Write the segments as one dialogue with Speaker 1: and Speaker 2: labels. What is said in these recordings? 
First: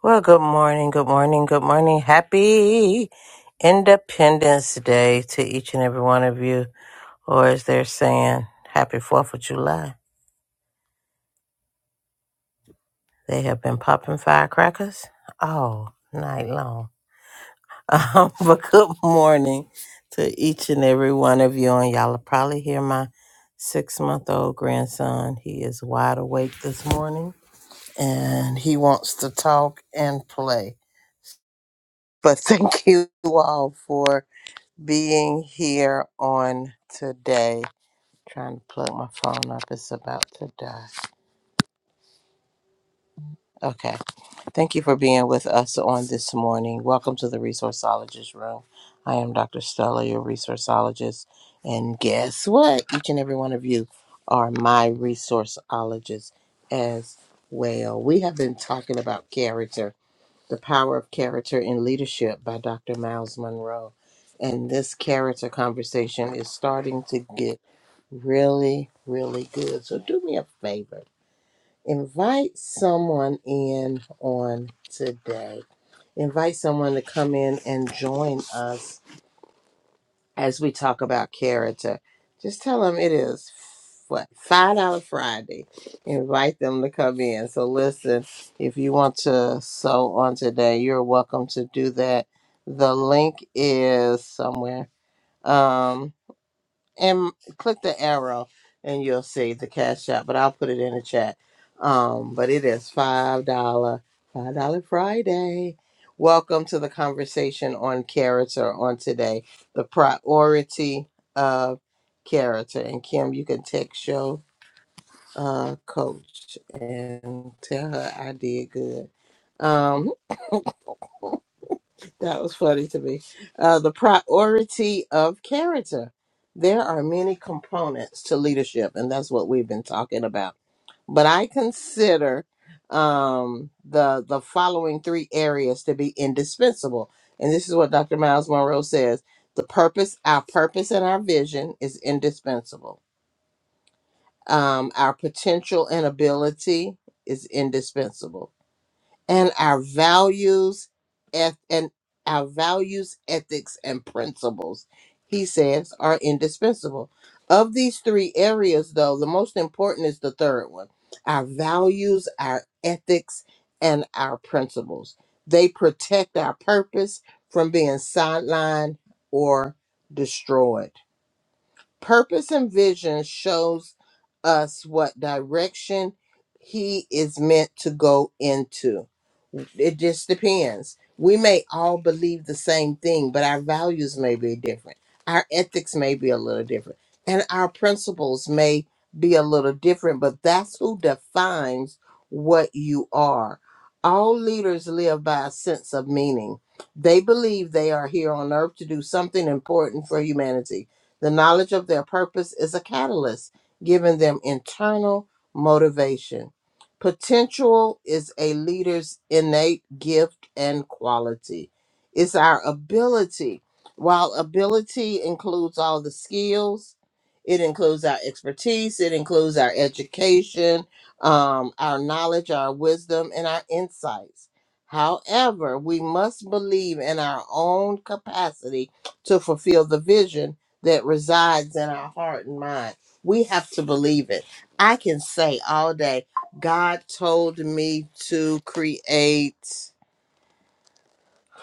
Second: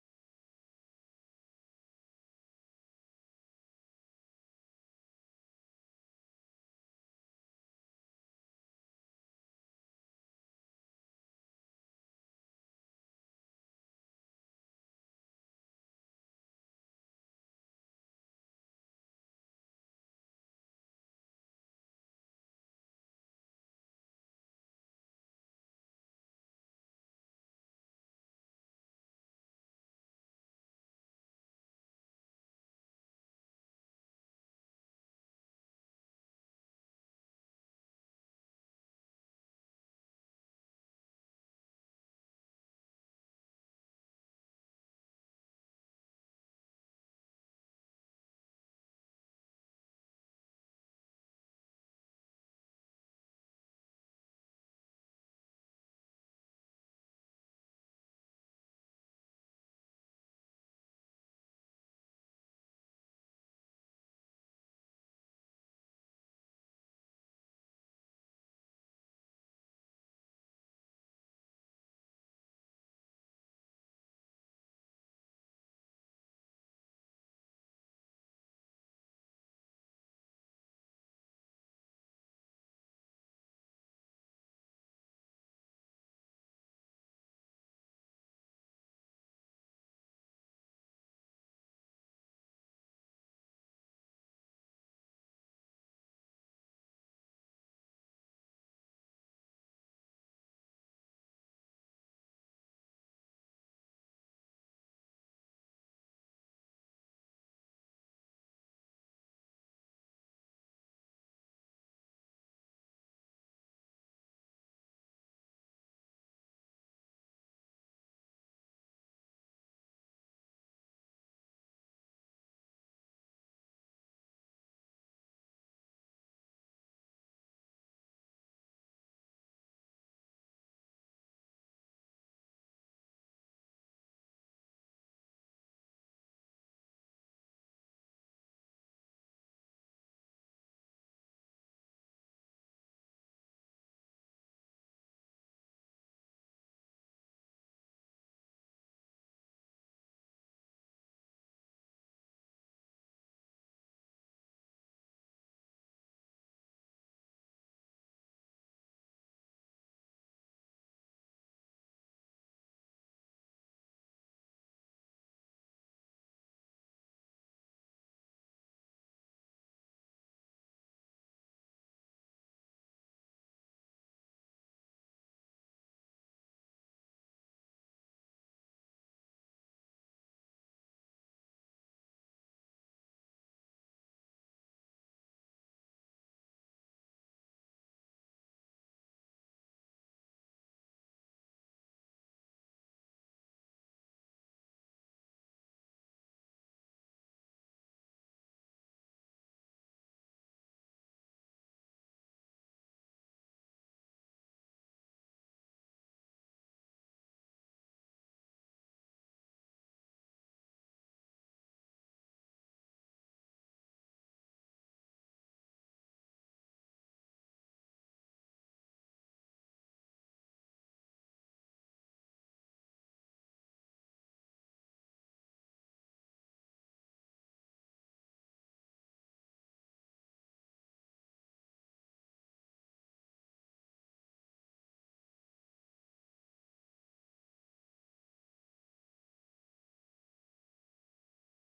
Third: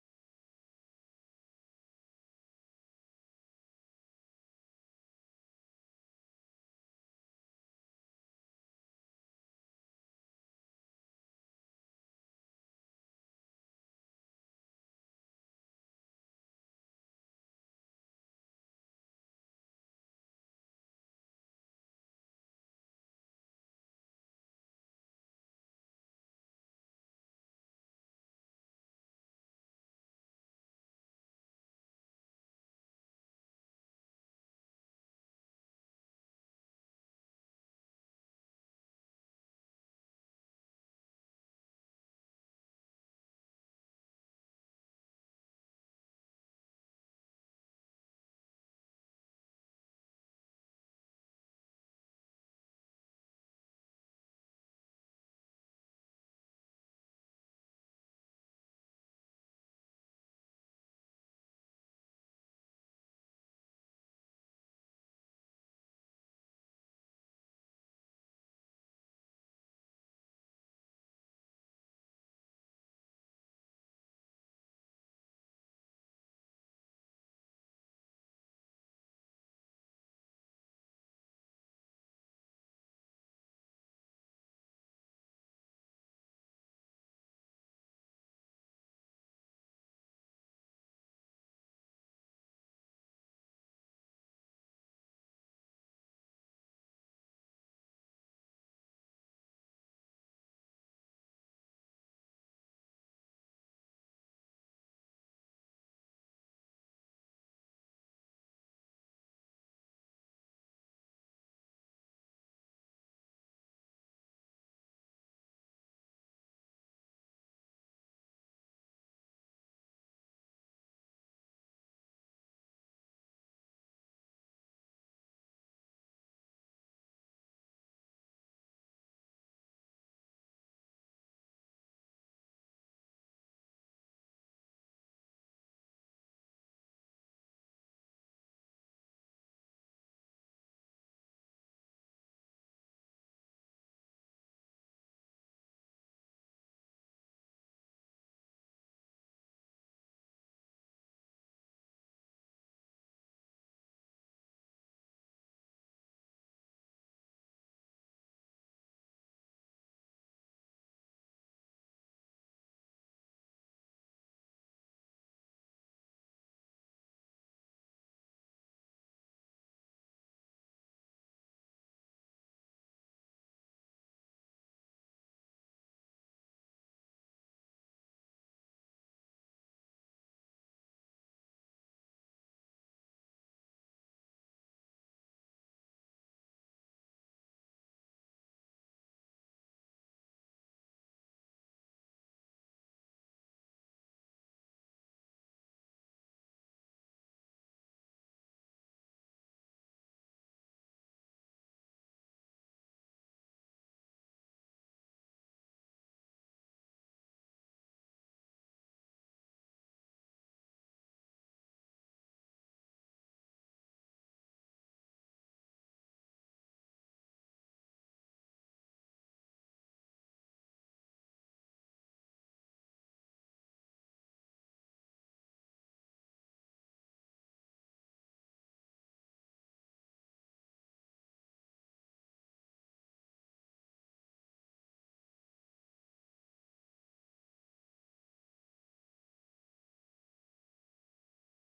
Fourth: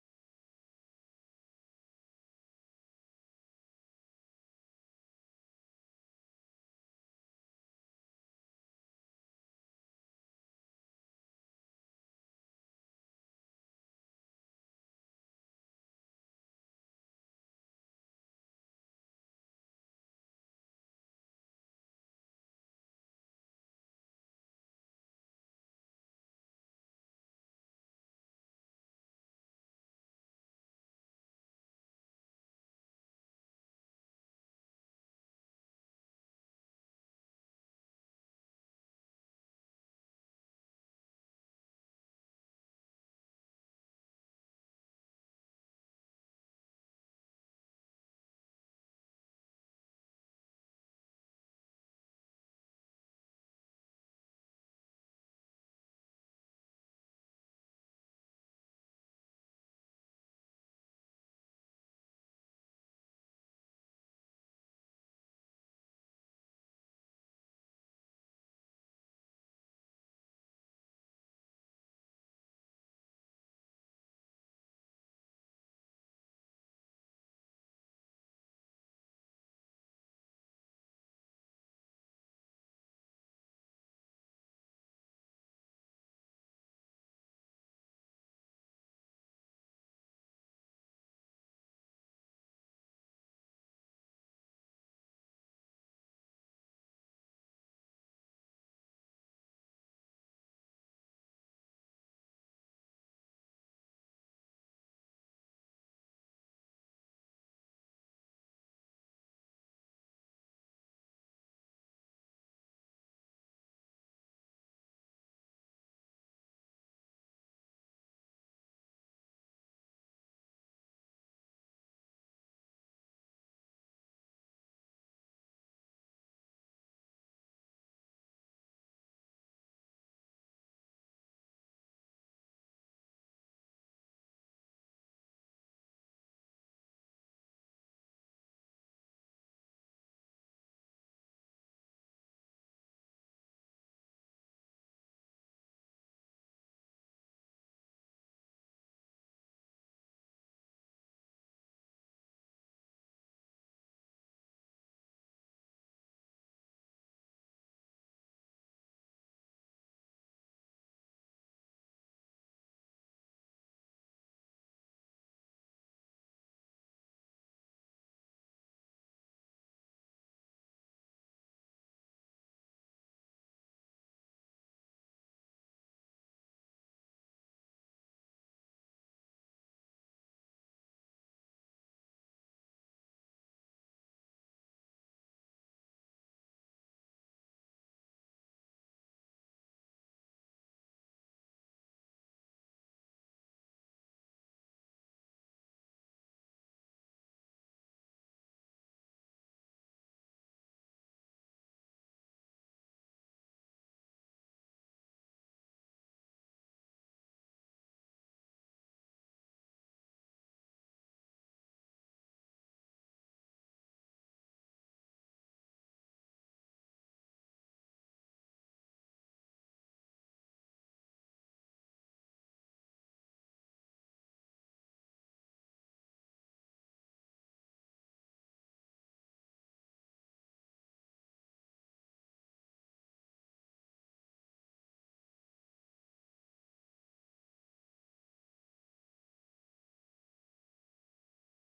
Speaker 1: Well, good morning, good morning, good morning. Happy Independence Day to each and every one of you. Or as they're saying, happy 4th of July. They have been popping firecrackers all night long. Um, but good morning to each and every one of you. And y'all will probably hear my six month old grandson. He is wide awake this morning and he wants to talk and play. But thank you all for being here on today. Trying to plug my phone up, it's about to die. Okay. Thank you for being with us on this morning. Welcome to the Resourceologist Room. I am Dr. Stella, your resourceologist. And guess what? Each and every one of you are my resourceologists as well. We have been talking about character The Power of Character in Leadership by Dr. Miles Monroe. And this character conversation is starting to get really, really good. So do me a favor. Invite someone in on today. Invite someone to come in and join us as we talk about character, just tell them it is what five dollar Friday. Invite them to come in. So listen, if you want to sew on today, you're welcome to do that. The link is somewhere. Um, and click the arrow and you'll see the cash app but i'll put it in the chat um but it is five dollar five dollar friday welcome to the conversation on character on today the priority of character and kim you can text your uh coach and tell her i did good um that was funny to me. Uh, the priority of character. There are many components to leadership, and that's what we've been talking about. But I consider um, the the following three areas to be indispensable, and this is what Dr. Miles Monroe says: the purpose, our purpose, and our vision is indispensable. Um, our potential and ability is indispensable and our values eth- and our values ethics and principles he says are indispensable of these three areas though the most important is the third one our values our ethics and our principles they protect our purpose from being sidelined or destroyed Purpose and vision shows us what direction he is meant to go into. It just depends. We may all believe the same thing, but our values may be different. Our ethics may be a little different. And our principles may be a little different, but that's who defines what you are. All leaders live by a sense of meaning. They believe they are here on earth to do something important for humanity the knowledge of their purpose is a catalyst, giving them internal motivation. Potential is a leader's innate gift and quality. It's our ability. While ability includes all the skills, it includes our expertise, it includes our education, um, our knowledge, our wisdom, and our insights. However, we must believe in our own capacity to fulfill the vision that resides in our heart and mind. We have to believe it. I can say all day, God told me to create,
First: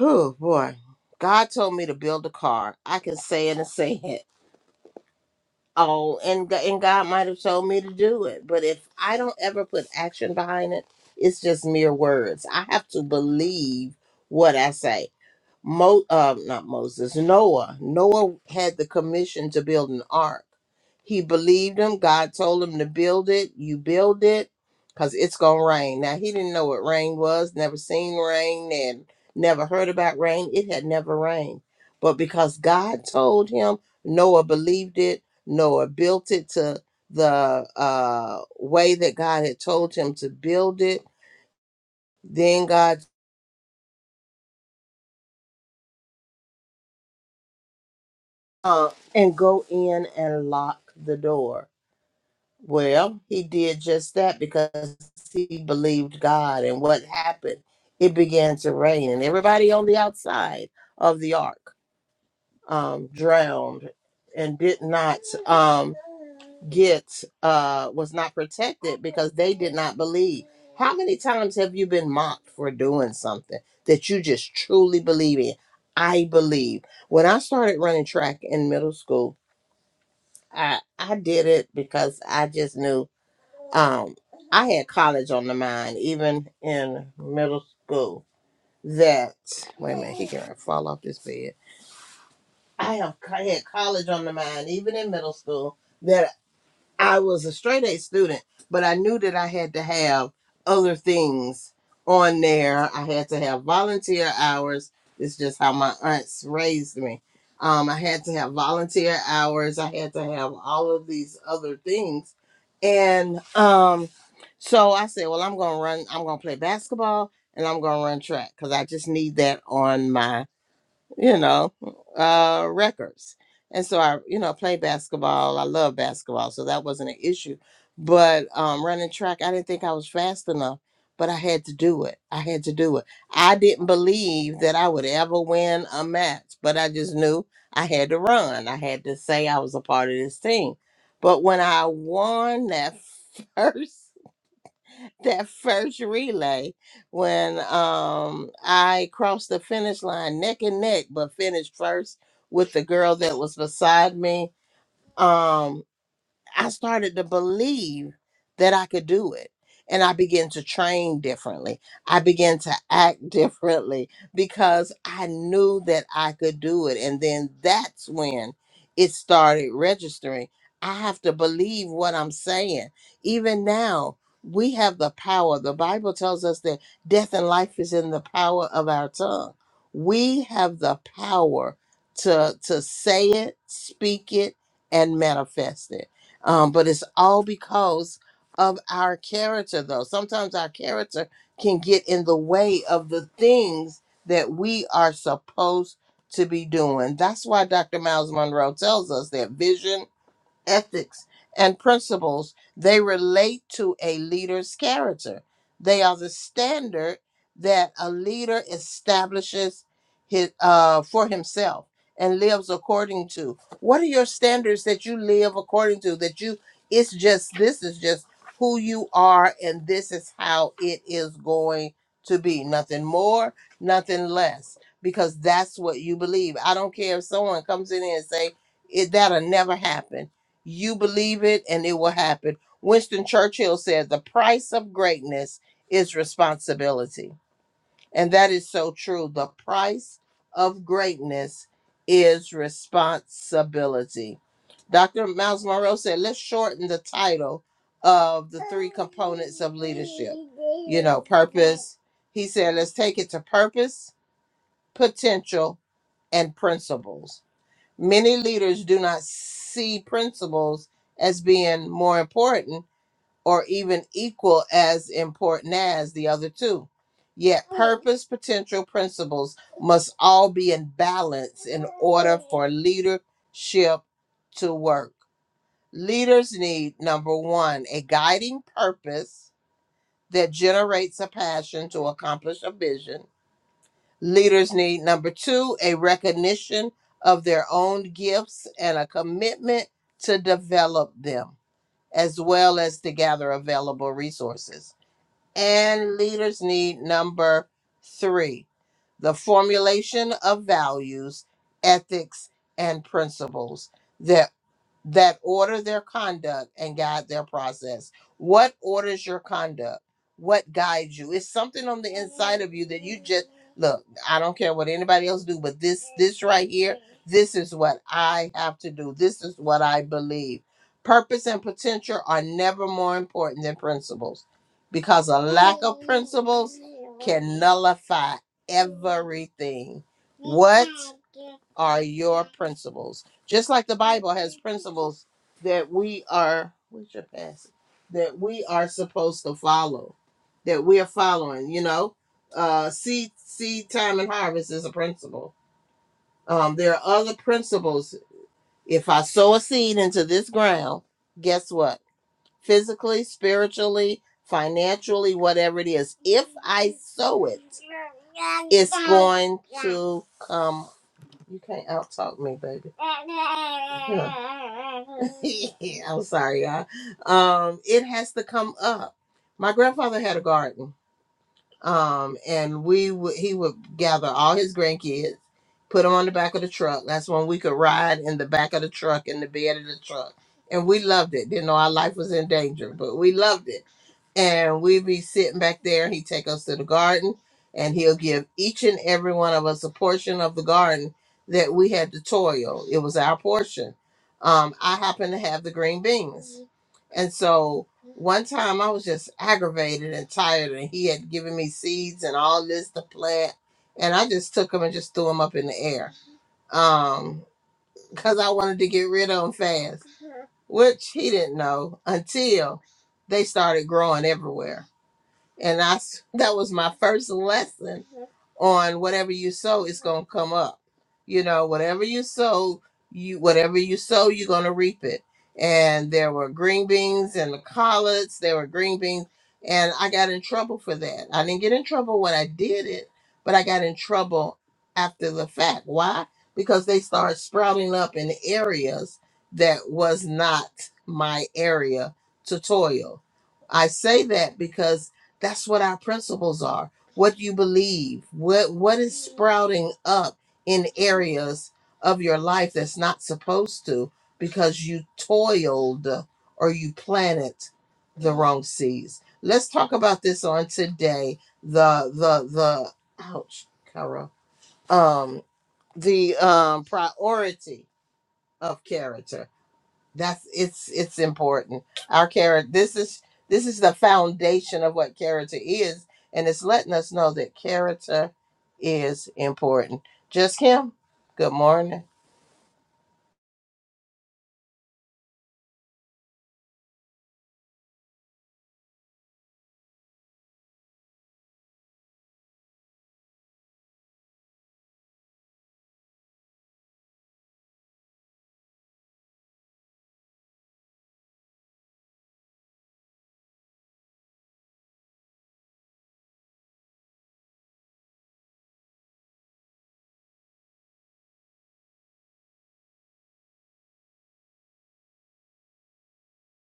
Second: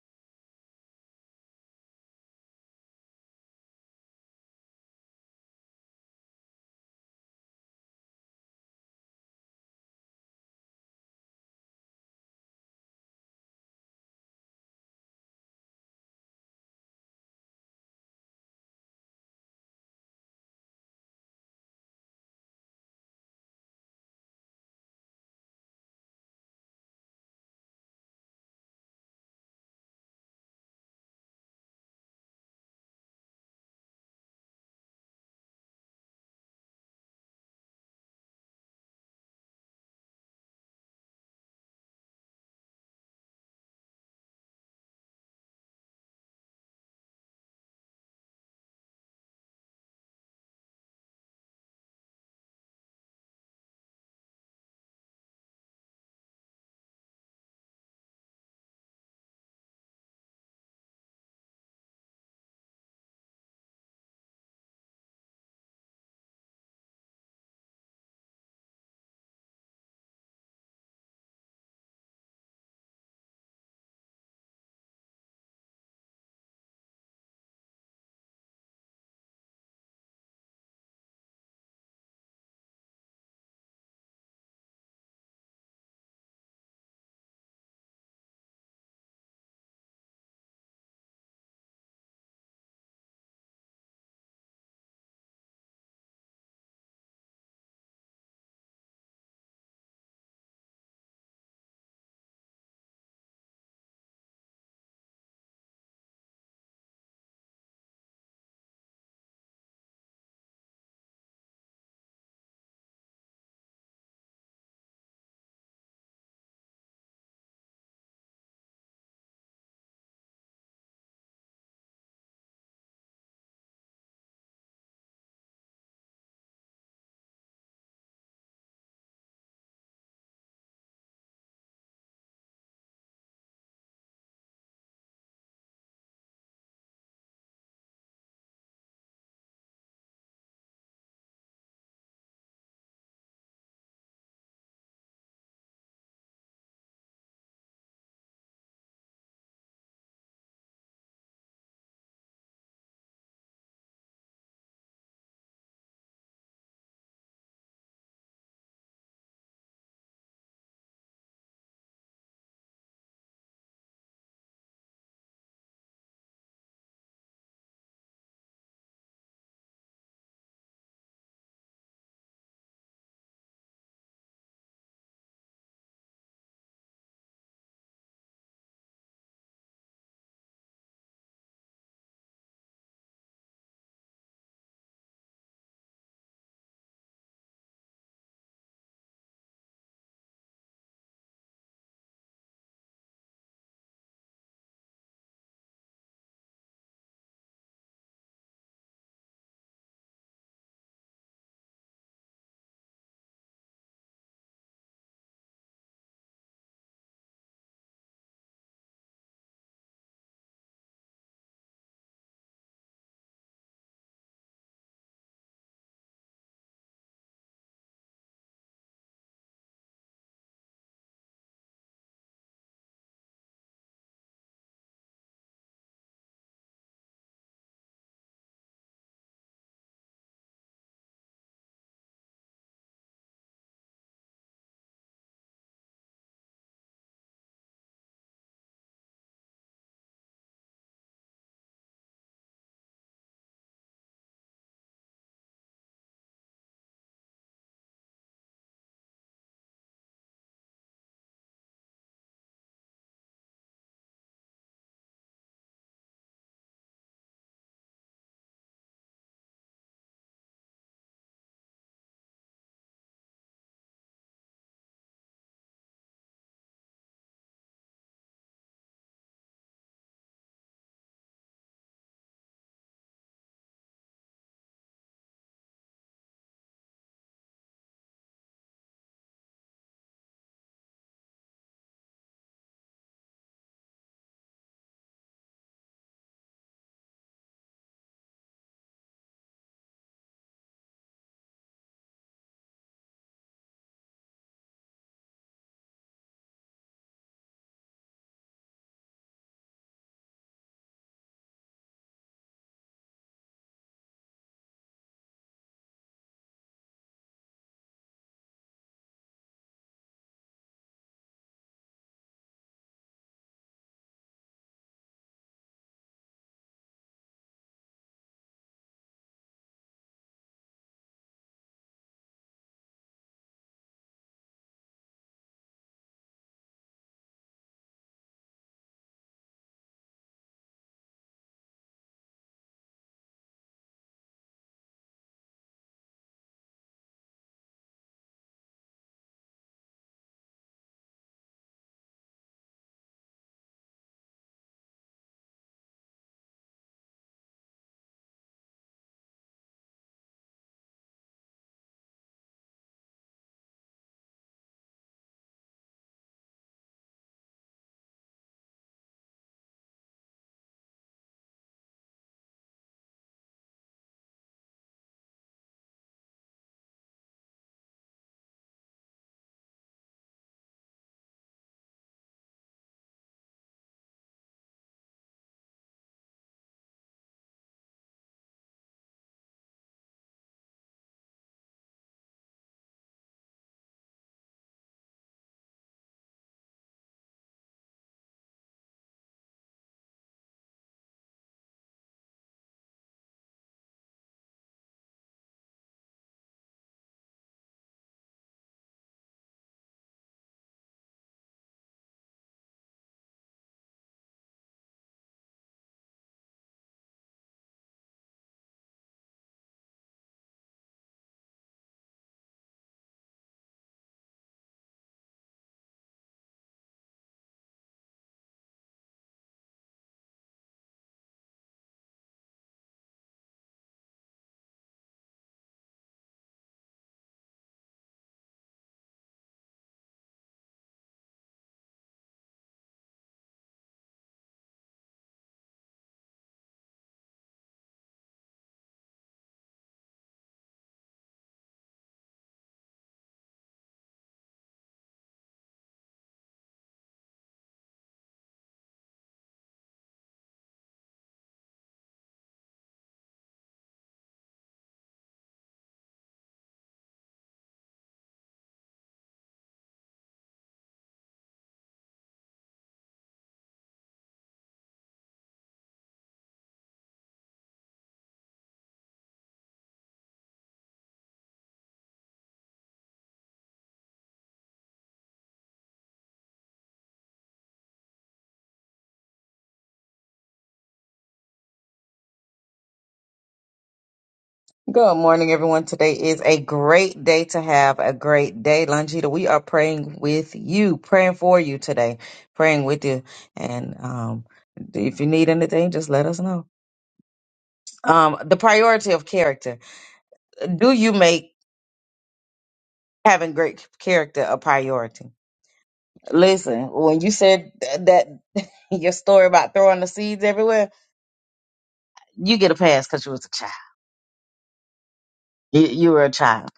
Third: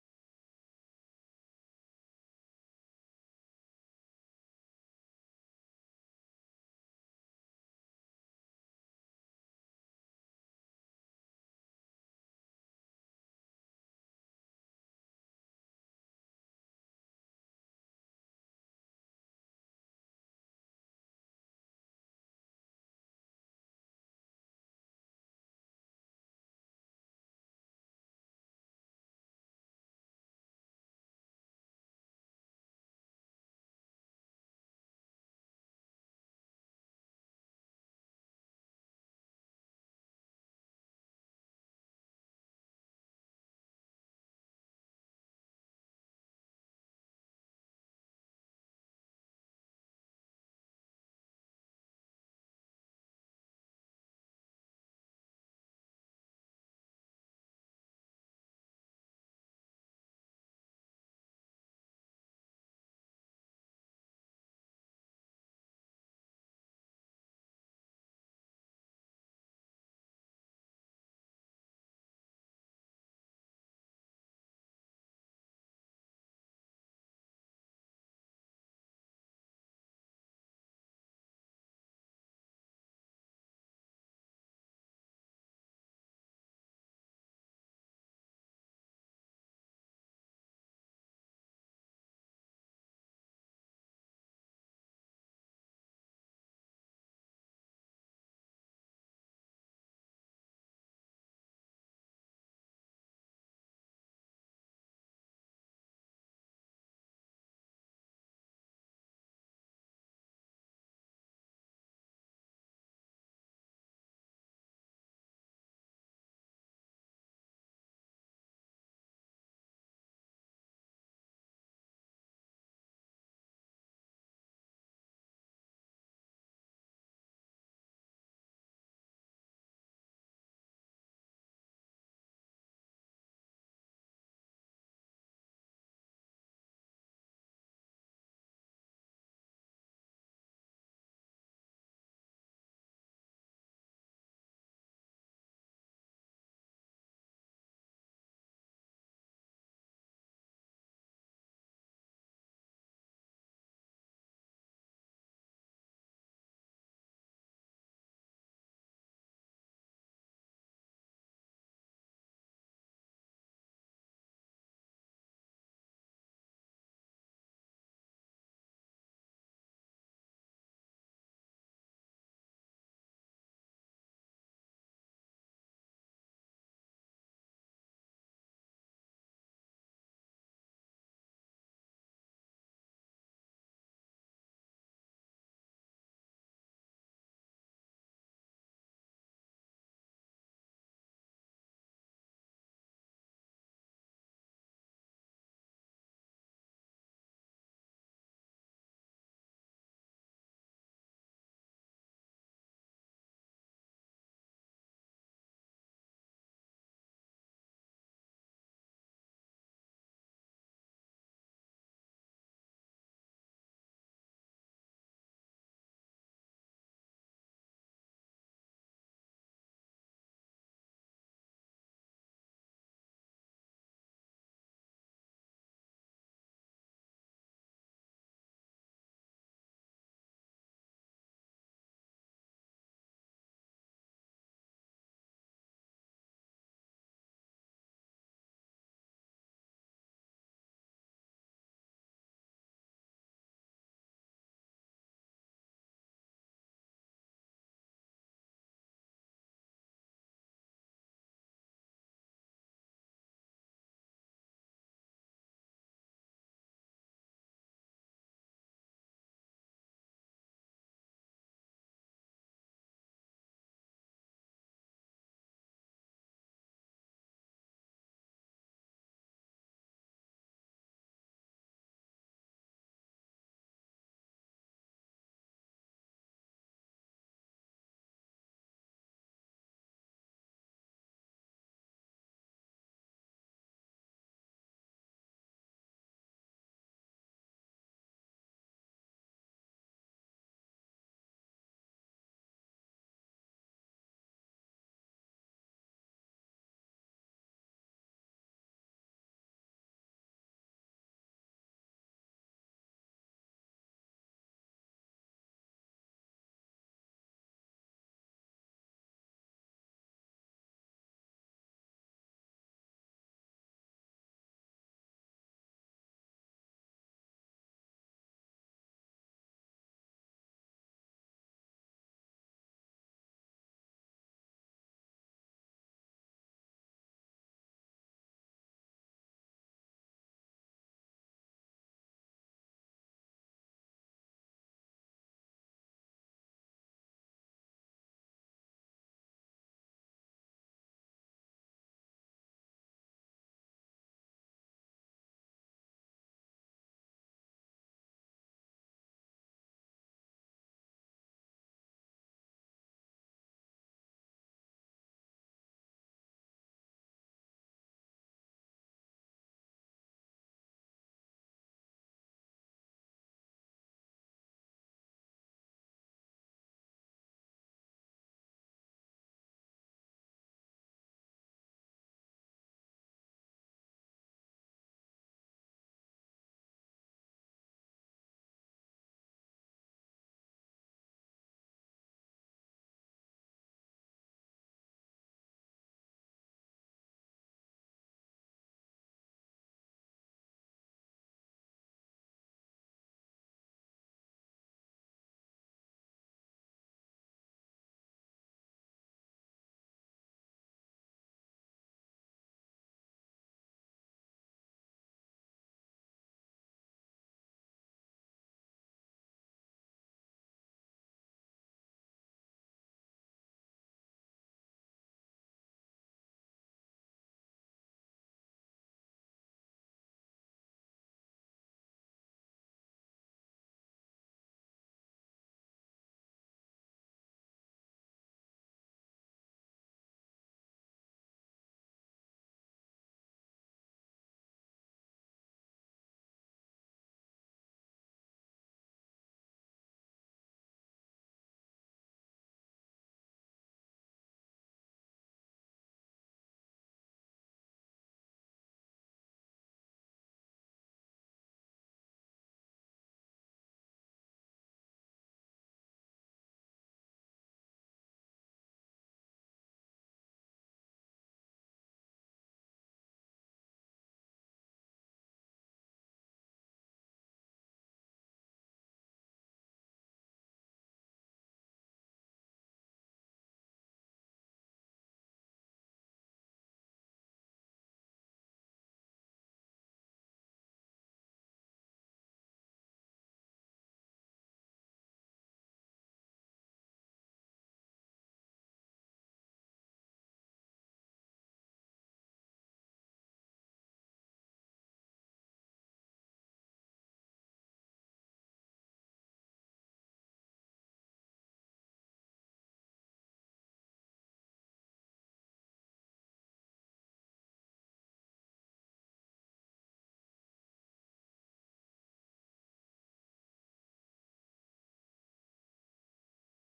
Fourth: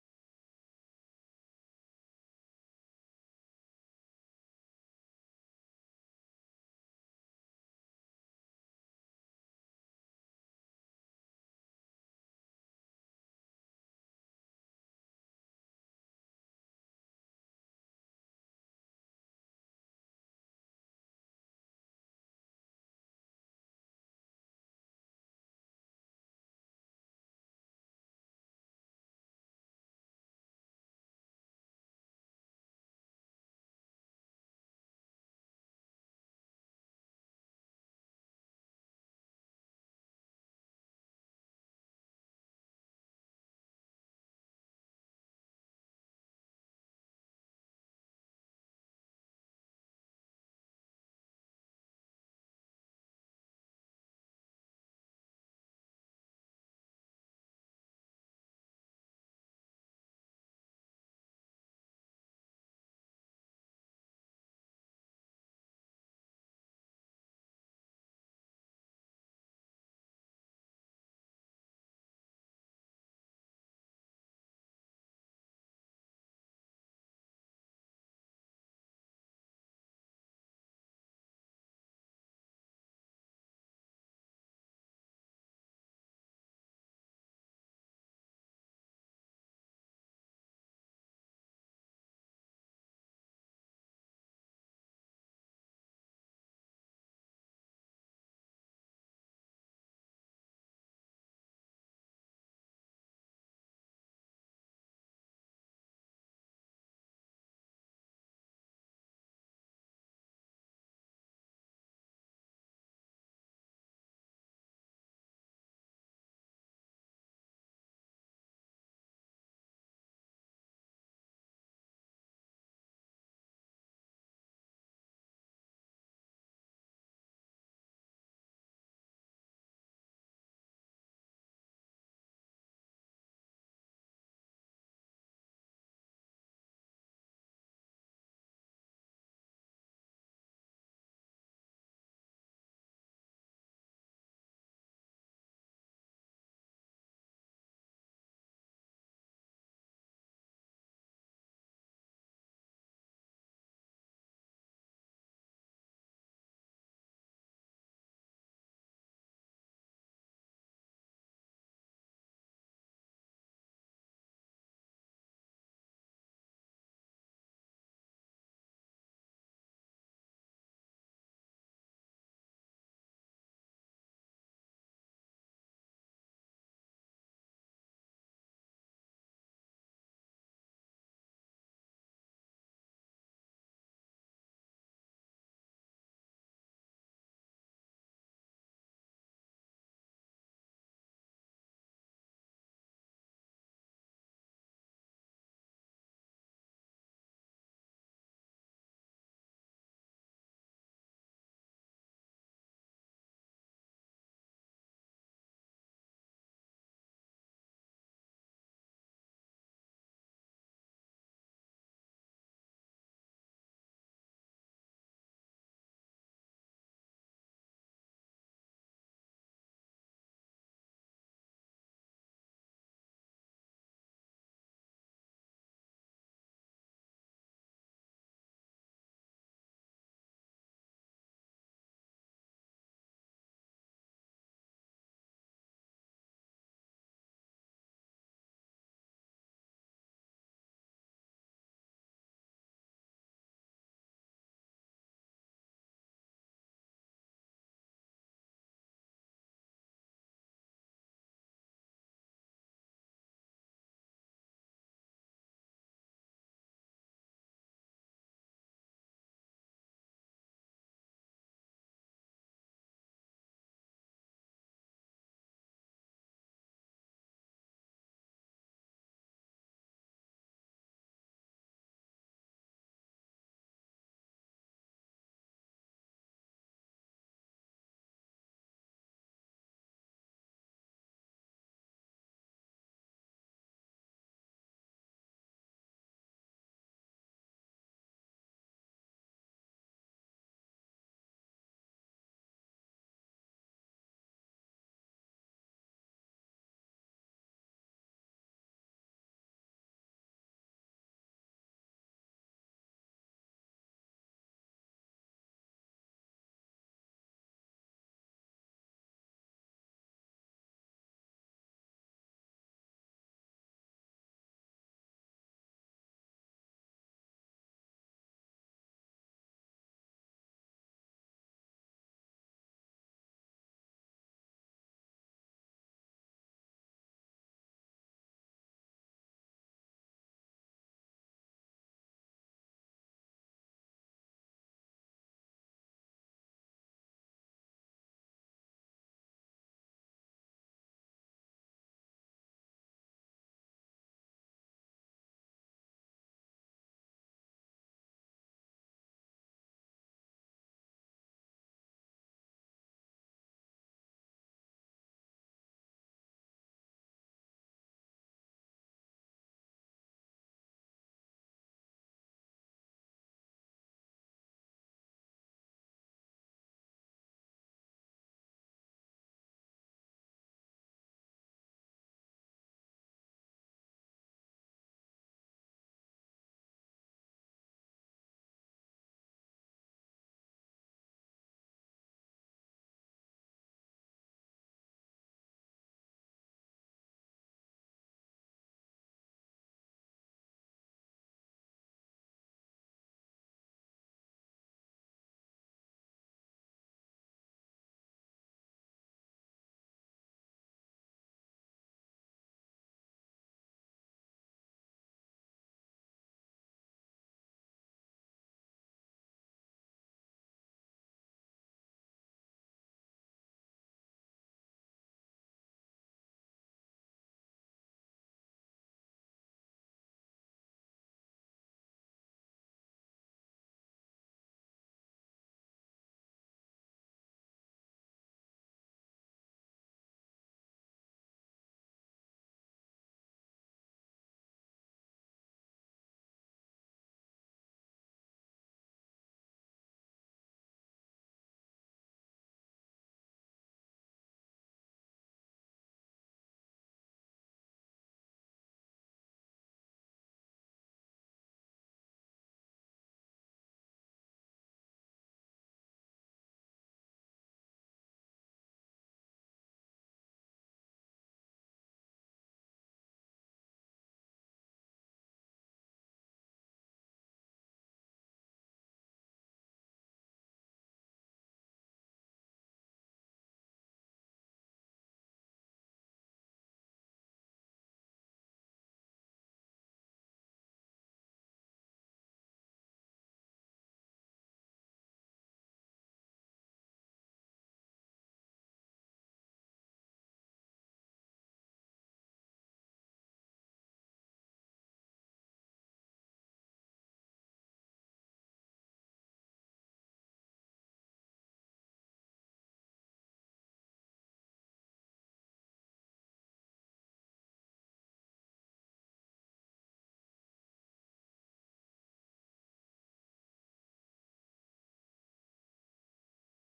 Speaker 1: oh boy, God told me to build a car. I can say it and say it. Oh, and, G- and God might have told me to do it. But if I don't ever put action behind it, it's just mere words. I have to believe what I say. Mo, uh, not Moses, Noah. Noah had the commission to build an ark. He believed him. God told him to build it. You build it because it's going to rain. Now, he didn't know what rain was, never seen rain and never heard about rain. It had never rained. But because God told him, Noah believed it. Noah built it to the uh, way that God had told him to build it. Then God uh, and go in and lock the door Well, he did just that because he believed God. And what happened? It began to rain, and everybody on the outside of the ark um, drowned and did not um, get, uh, was not protected because they did not believe. How many times have you been mocked for doing something that you just truly believe in? I believe. When I started running track in middle school, I, I did it because I just knew um, I had college on the mind, even in middle school. That wait a minute, he can fall off this bed. I have I had college on the mind, even in middle school. that. I was a straight A student, but I knew that I had to have other things on there. I had to have volunteer hours. It's just how my aunts raised me. Um, I had to have volunteer hours. I had to have all of these other things. And um, so I said, well, I'm going to run, I'm going to play basketball and I'm going to run track because I just need that on my you know, uh, records. And so I, you know, play basketball. I love basketball, so that wasn't an issue. But um, running track, I didn't think I was fast enough, but I had to do it. I had to do it. I didn't believe that I would ever win a match, but I just knew I had to run. I had to say I was a part of this team. But when I won that first that first relay when um I crossed the finish line neck and neck, but finished first with the girl that was beside me. Um I started to believe that I could do it. And I began to train differently. I began to act differently because I knew that I could do it. And then that's when it started registering. I have to believe what I'm saying. Even now, we have the power. The Bible tells us that death and life is in the power of our tongue. We have the power to, to say it, speak it, and manifest it um, but it's all because of our character, though. Sometimes our character can get in the way of the things that we are supposed to be doing. That's why Dr. Miles Monroe tells us that vision ethics, and principles, they relate to a leader's character. They are the standard that a leader establishes his, uh, for himself and lives according to. What are your standards that you live according to? That you, it's just, this is just who you are, and this is how it is going to be. Nothing more, nothing less, because that's what you believe. I don't care if someone comes in and say, it, that'll never happen you believe it and it will happen. Winston Churchill said, The price of greatness is responsibility. And that is so true. The price of greatness is responsibility. Dr. Miles Monroe said, Let's shorten the title of the three components of leadership. You know, purpose. He said, Let's take it to purpose, potential, and principles Many leaders do not see principles as being more important or even equal as important as the other two. Yet, purpose, potential, principles must all be in balance in order for leadership to work. Leaders need number one, a guiding purpose that generates a passion to accomplish a vision. Leaders need number two, a recognition of their own gifts and a commitment to develop them, as well as to gather available resources. And leaders need number three, the formulation of values, ethics, and principles that that order their conduct and guide their process. What orders your conduct? What guides you? It's something on the inside of you that you just look, I don't care what anybody else do, but this this right here, this is what I have to do. This is what I believe. Purpose and potential are never more important than principles because a lack of principles can nullify everything. What are your principles? Just like the Bible has principles that we are where's your pass? That we are supposed to follow. That we are following, you know. Uh seed seed time and harvest is a principle. Um there are other principles. If I sow a seed into this ground, guess what? Physically, spiritually, financially, whatever it is, if I sow it, it's going to come you can't out talk me, baby. Yeah. I'm sorry, y'all. Um, it has to come up. My grandfather had a garden um, and we would he would gather all his grandkids, put them on the back of the truck. That's when we could ride in the back of the truck in the bed of the truck, and we loved it. Didn't know our life was in danger, but we loved it. And we'd be sitting back there. He'd take us to the garden, and he'll give each and every one of us a portion of the garden that we had to toil. It was our portion. Um, I happened to have the green beans, and so one time I was just aggravated and tired, and he had given me seeds and all this to plant, and I just took them and just threw them up in the air, um, because I wanted to get rid of them fast, which he didn't know until they started growing everywhere. And I s- that was my first lesson on whatever you sow is going to come up. You know, whatever you sow, you whatever you sow, you're going to reap it. And there were green beans and the collards, there were green beans, and I got in trouble for that. I didn't get in trouble when I did it, but I got in trouble after the fact. Why? Because they started sprouting up in areas that was not my area to toil. I say that because that's what our principles are what you believe what what is sprouting up in areas of your life that's not supposed to because you toiled or you planted the wrong seeds let's talk about this on today the the the ouch Kara. um the um priority of character that's it's it's important. Our character this is this is the foundation of what character is, and it's letting us know that character is important. Just Kim, good morning.
Speaker 2: Good morning, everyone. Today is a great day to have a great day. Longita, we are praying with you, praying for you today, praying with you. And um, if you need anything, just let us know. Um, the priority of character. Do you make having great character a priority? Listen, when you said th- that your story about throwing the seeds everywhere, you get a pass because you was a child. You, you were a child.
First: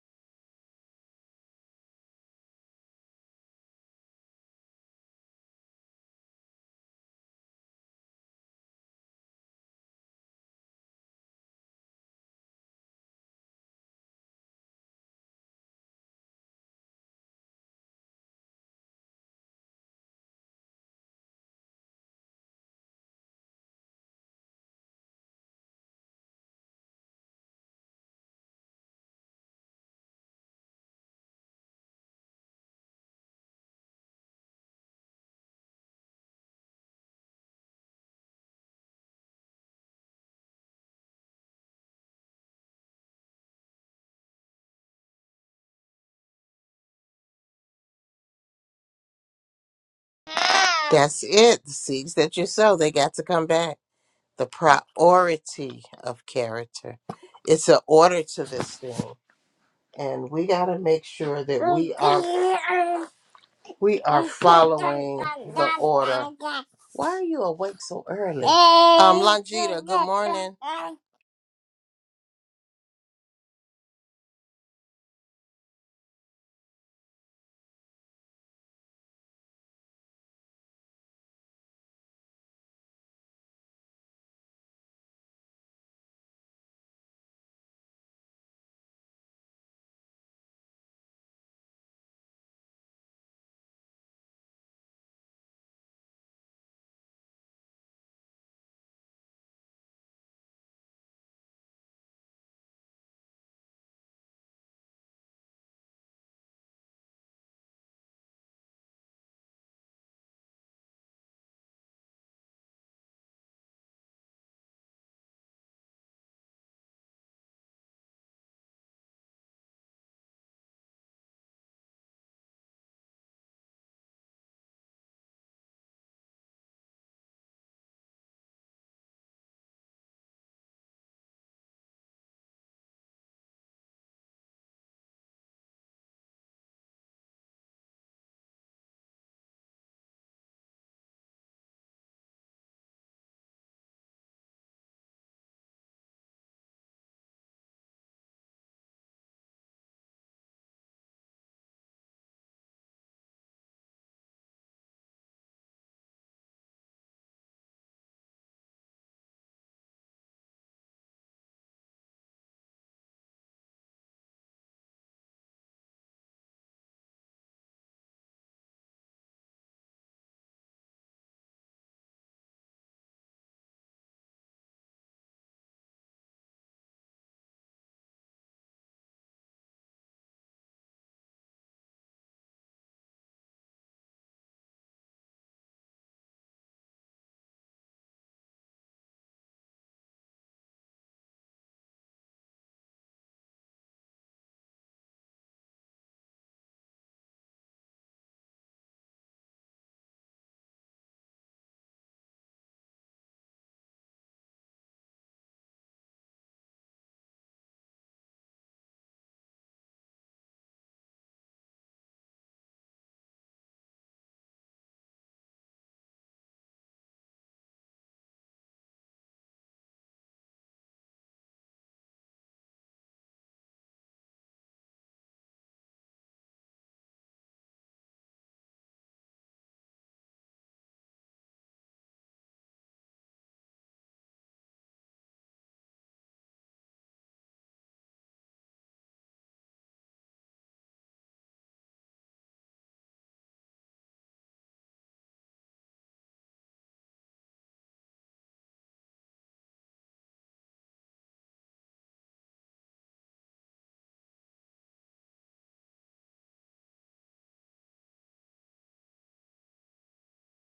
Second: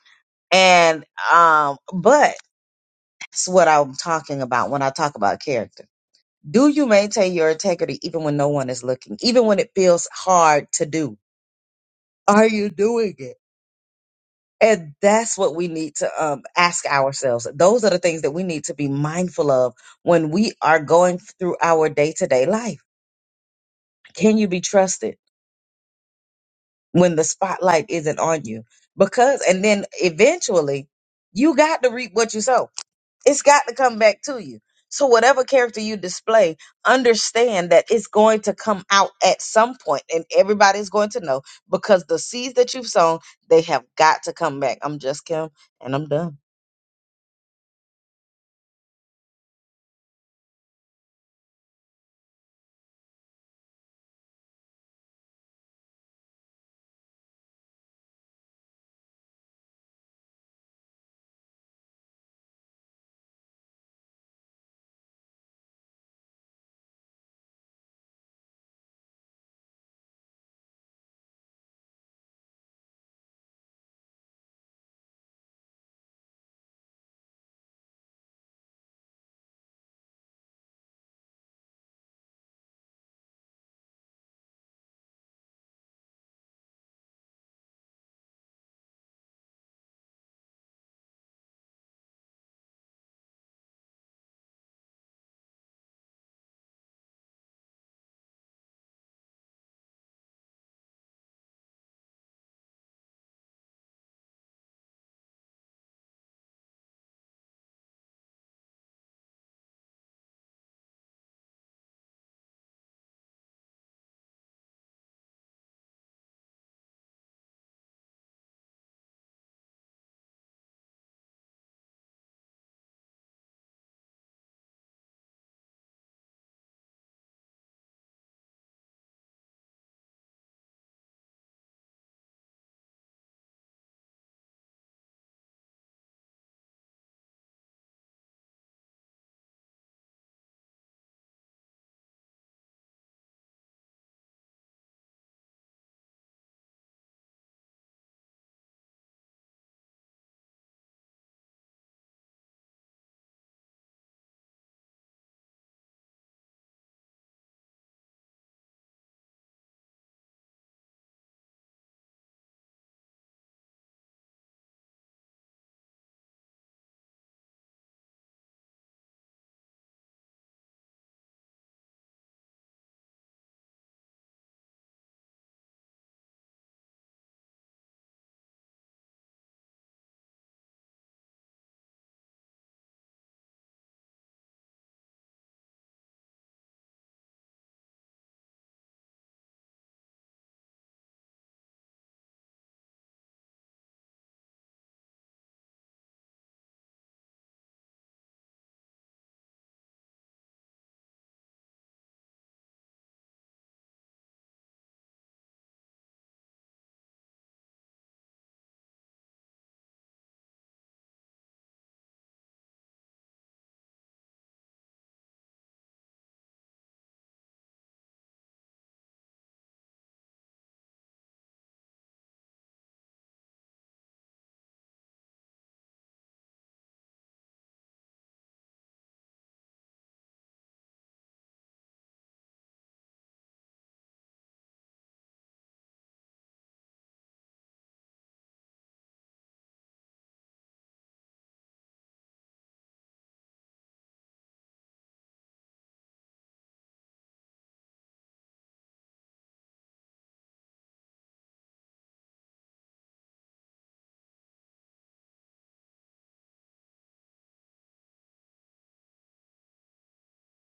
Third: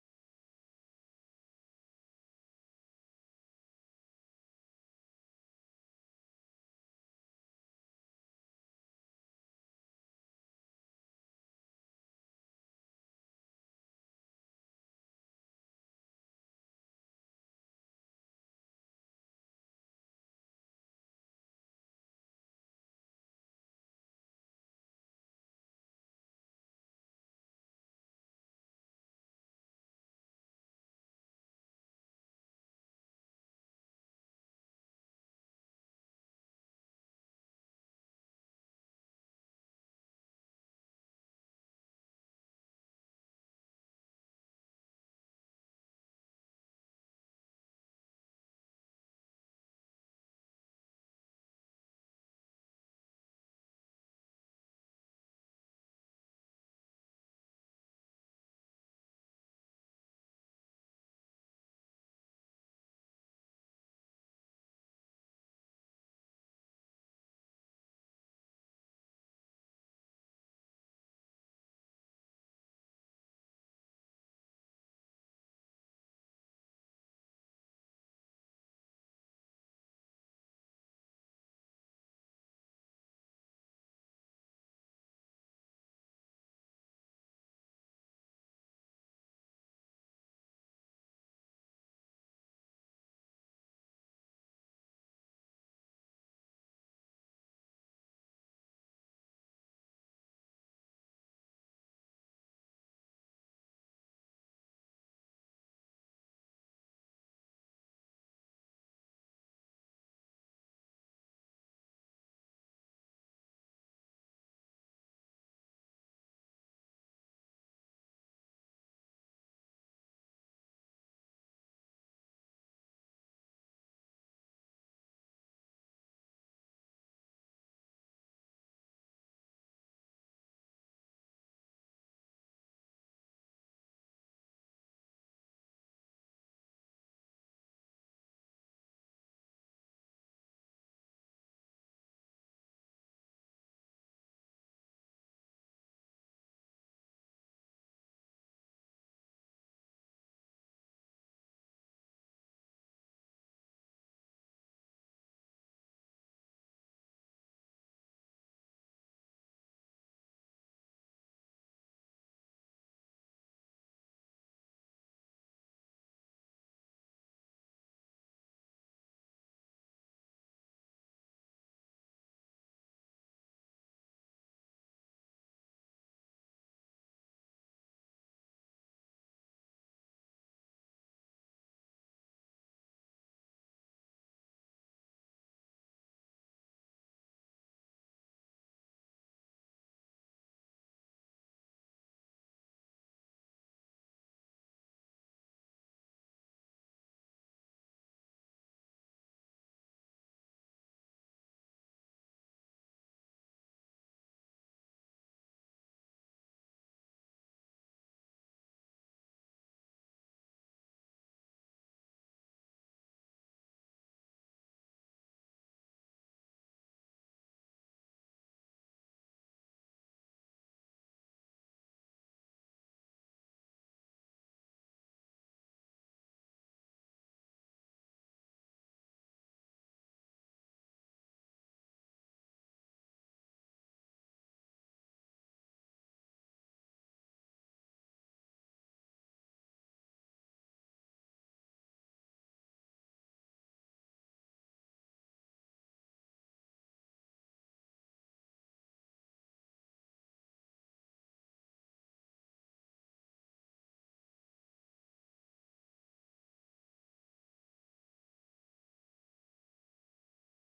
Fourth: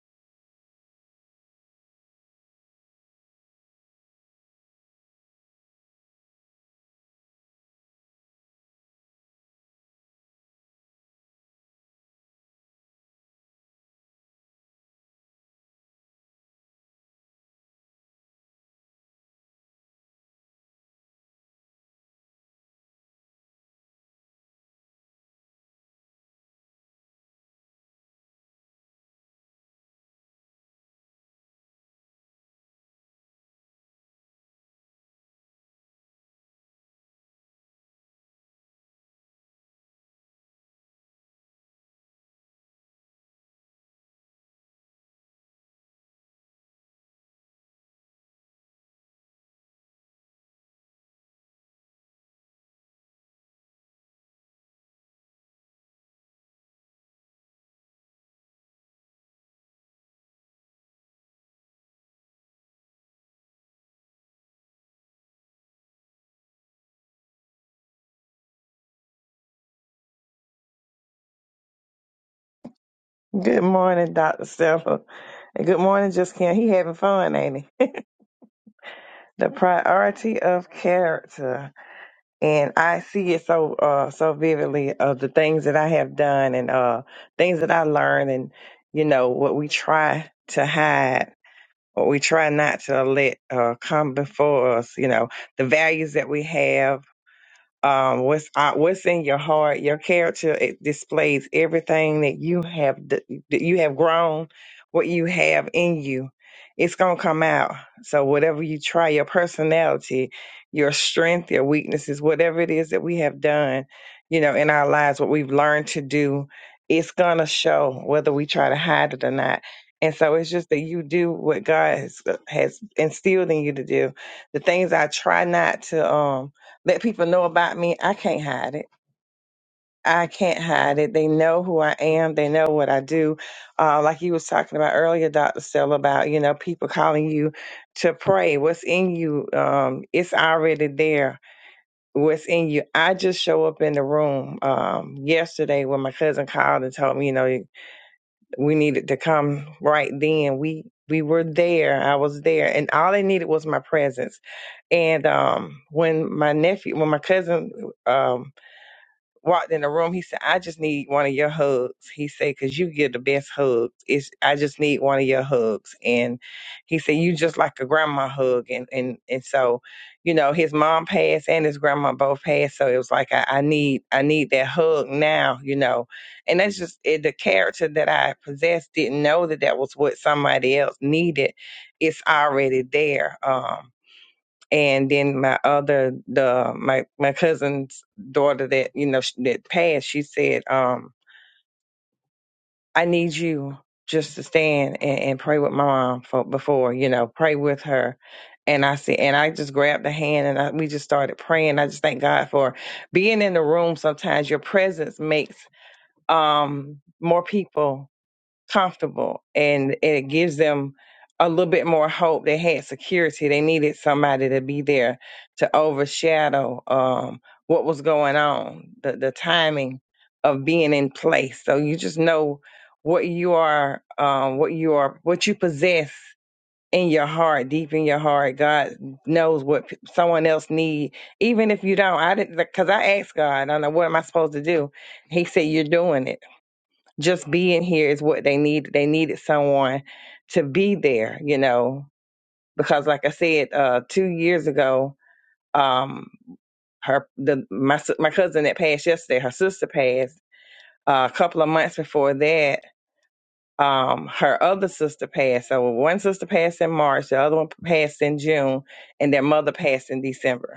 Speaker 2: And um, but that's what I'm talking about when I talk about character Do you maintain your integrity even when no one is looking, even when it feels hard to do? Are you doing it? And that's what we need to um, ask ourselves. Those are the things that we need to be mindful of when we are going through our day to day life. Can you be trusted when the spotlight isn't on you? Because, and then eventually, you got to reap what you sow It's got to come back to you. So whatever character you display, understand that it's going to come out at some point and everybody's going to know because the seeds that you've sown, they have got to come back. I'm just Kim and I'm done.
Speaker 1: That's it. The seeds that you sow, they got to come back. The priority of character. It's an order to this thing. And we gotta make sure that we are We are following the order. Why are you awake so early? Um, Longita, good morning.
Speaker 3: Good morning, Dr. Stella. And good morning, Just Kim. He having fun, ain't he? the priority of character. And I see it so uh so vividly of the things that I have done and uh things that I learned and you know what we try to hide, what we try not to let uh come before us, you know, the values that we have um, what's uh, what's in your heart. Your character it displays everything that you have d- that you have grown, what you have in you. It's gonna come out. So whatever you try, your personality, your strength, your weaknesses, whatever it is that we have done, you know, in our lives, what we've learned to do, it's gonna show whether we try to hide it or not. And so it's just that you do what God has, uh, has instilled in you to do. The things I try not to um let people know about me. I can't hide it. I can't hide it. They know who I am. They know what I do. Uh, like you was talking about earlier, Dr. Sell, about, you know, people calling you to pray. What's in you? Um, it's already there. What's in you? I just show up in the room um, yesterday when my cousin called and told me, you know, we needed to come right then. We we were there. I was there, and all they needed was my presence. And um, when my nephew, when my cousin um walked in the room. He said, I just need one of your hugs. He said, because you give the best hugs. It's, I just need one of your hugs. And he said, you just like a grandma hug. And, and, and so, you know, his mom passed and his grandma both passed. So it was like, I, I need, I need that hug now, you know, and that's just it, the character that I possessed didn't know that that was what somebody else needed. It's already there. Um, and then my other the my my cousin's daughter that you know sh- that passed she said um i need you just to stand and, and pray with my mom for before you know pray with her and i said and i just grabbed the hand and I, we just started praying i just thank god for being in the room sometimes your presence makes um more people comfortable and it gives them a little bit more hope. They had security. They needed somebody to be there to overshadow um, what was going on, the, the timing of being in place. So you just know what you are, um, what you are, what you possess in your heart, deep in your heart. God knows what p- someone else need, even if you don't. I didn't, because I asked God, I don't know what am I supposed to do. He said, "You're doing it." just being here is what they need. They needed someone to be there, you know, because like I said, uh, two years ago, um, her the my s- my cousin that passed yesterday, her sister passed. Uh, a couple of months before that, um, her other sister passed. So one sister passed in March, the other one passed in June, and their mother passed in December.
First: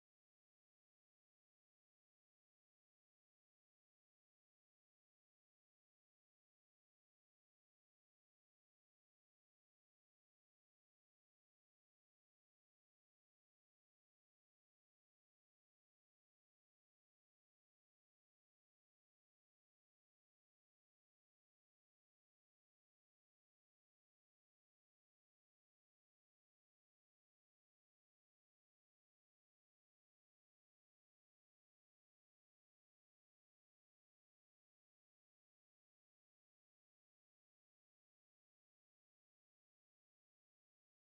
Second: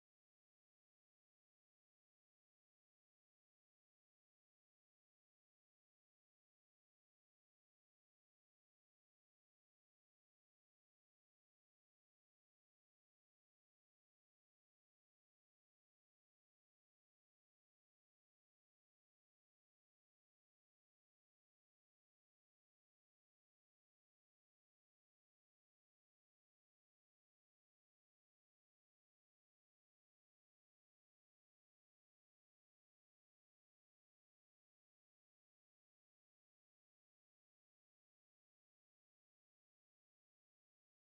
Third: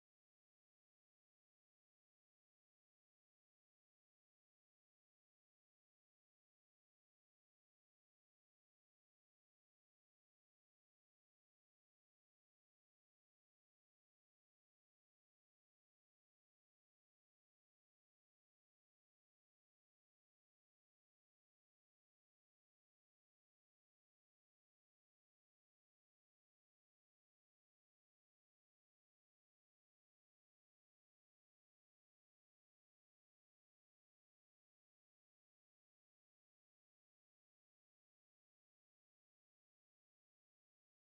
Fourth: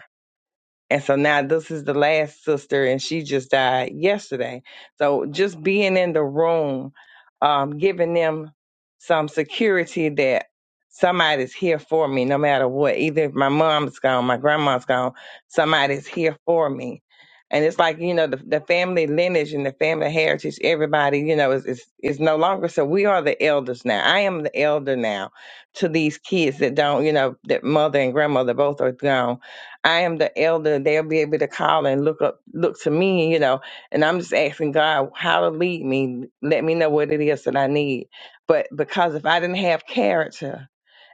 Speaker 3: And so now this is the last sister, and she just died yesterday. So just being in the room, um, giving them some security that somebody's here for me, no matter what. Either if my mom's gone, my grandma's gone, somebody's here for me. And it's like you know the, the family lineage and the family heritage. Everybody you know is, is is no longer. So we are the elders now. I am the elder now to these kids that don't you know that mother and grandmother both are gone I am the elder. They'll be able to call and look up, look to me, you know. And I'm just asking God how to lead me. Let me know what it is that I need. But because if I didn't have character,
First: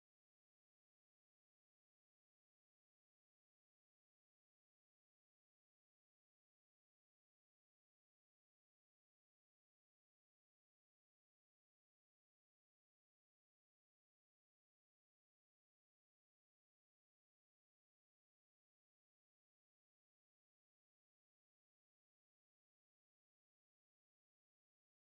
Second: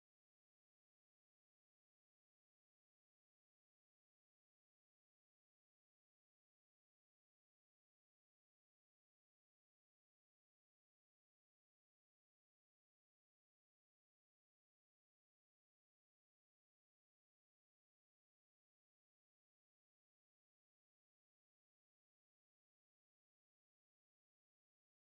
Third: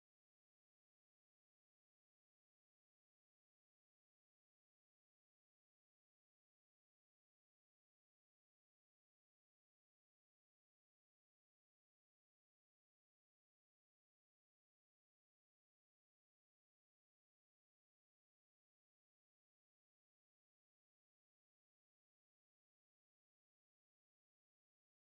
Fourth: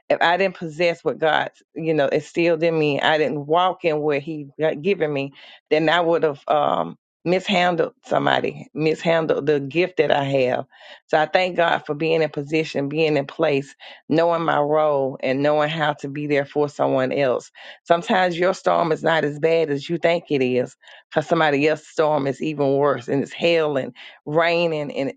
Speaker 3: if I didn't possess what God, you know, instilled in me, I didn't walk in what He got given me, then I would have um, mishandled somebody, mishandled the gift that I have. So I thank God for being in position, being in place, knowing my role, and knowing how to be there for someone else. Sometimes your storm is not as bad as you think it is, because somebody else's storm is even worse, and it's hell and raining, and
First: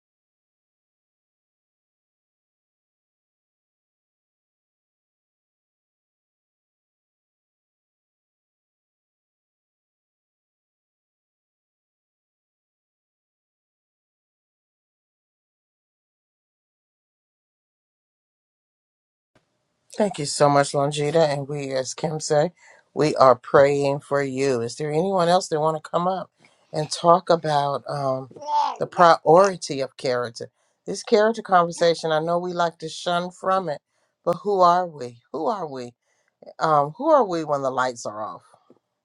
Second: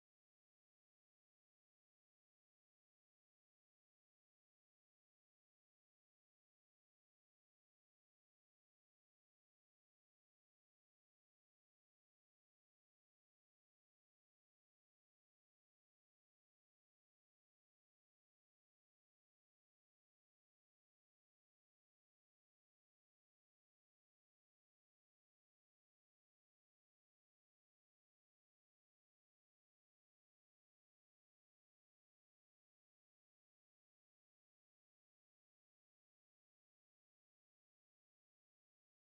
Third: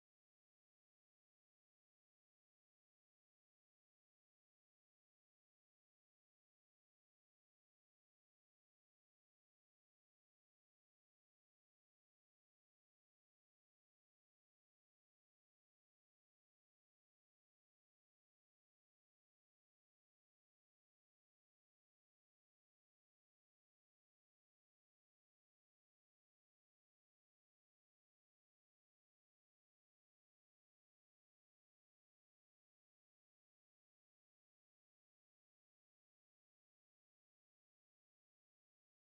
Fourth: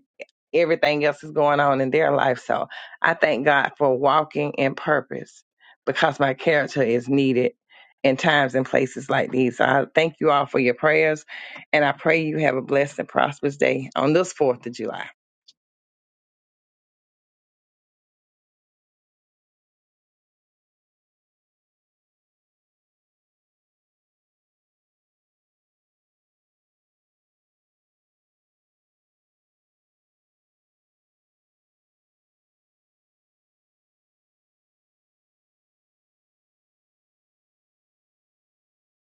Speaker 3: everything else is going on in their life. So I thank God for walking in purpose because my character is needed in times and places like these. So I thank you all for your prayers and I pray you have a blessed and prosperous day on this 4th of July.
Speaker 1: Thank you so much, Longita. And we, as Kim say, we are praying for you. Is there anyone else that want to come up and talk about um, the priority of character? This character conversation, I know we like to shun from it, but who are we? Who are we? Um, who are we when the lights are off?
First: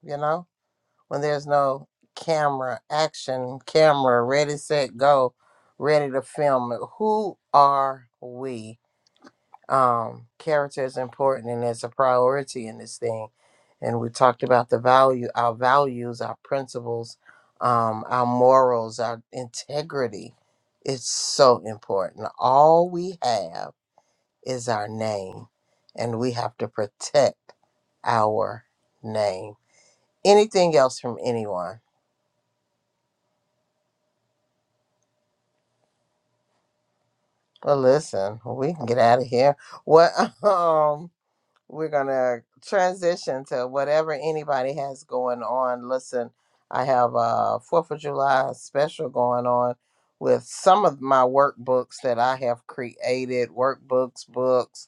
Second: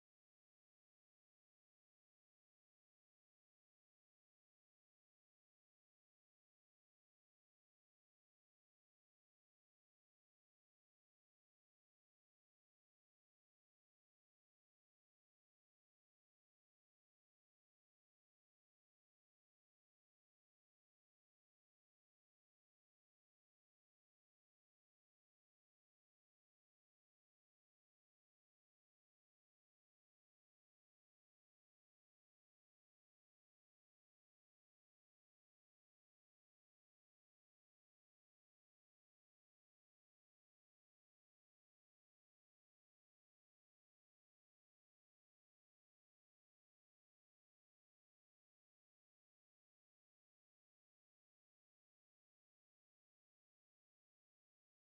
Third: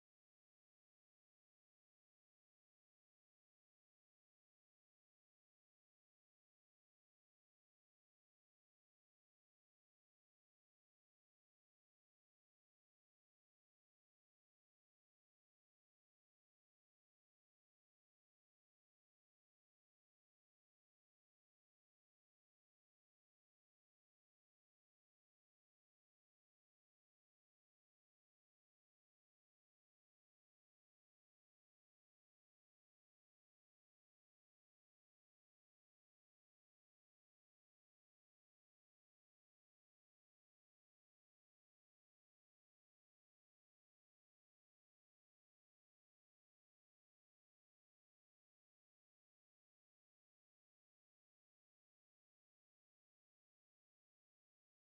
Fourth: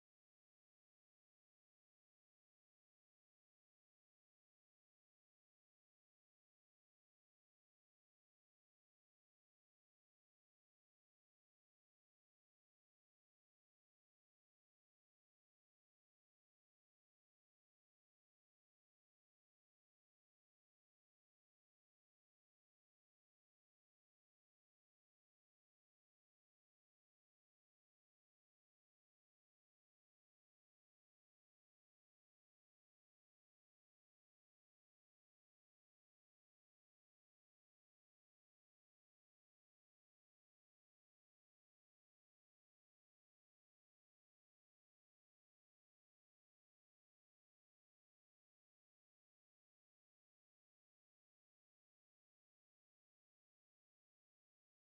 Speaker 1: You know? when there's no camera action camera ready set go ready to film it who are we um character is important and it's a priority in this thing and we talked about the value our values our principles um our morals our integrity it's so important all we have is our name and we have to protect our name anything else from anyone Well, listen, we can get out of here. What? Um, we're gonna transition to whatever anybody has going on. Listen, I have a Fourth of July special going on with some of my workbooks that I have created, workbooks, books.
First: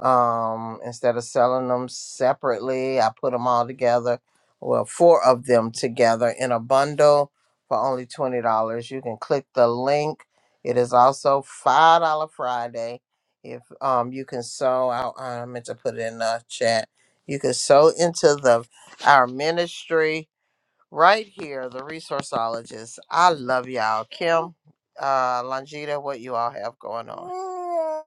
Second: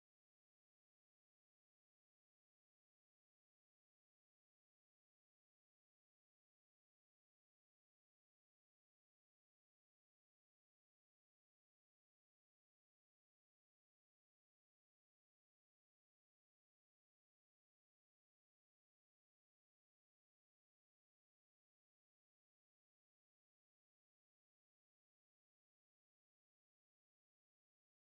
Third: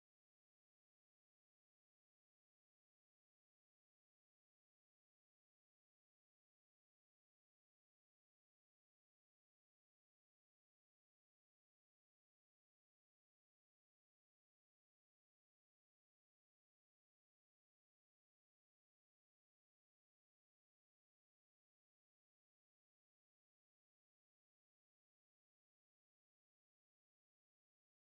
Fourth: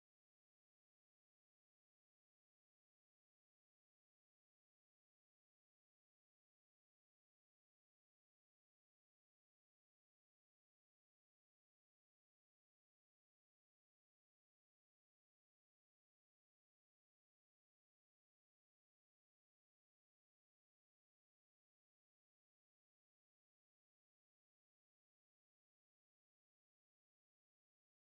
Speaker 1: Um, instead of selling them separately, I put them all together. Well, four of them together in a bundle for only twenty dollars. You can click the link. It is also five dollar Friday if um you can sow out uh, I meant to put it in the chat. You can sow into the our ministry right here, the resourceologist. I love y'all. Kim, uh Longita, what you all have going on.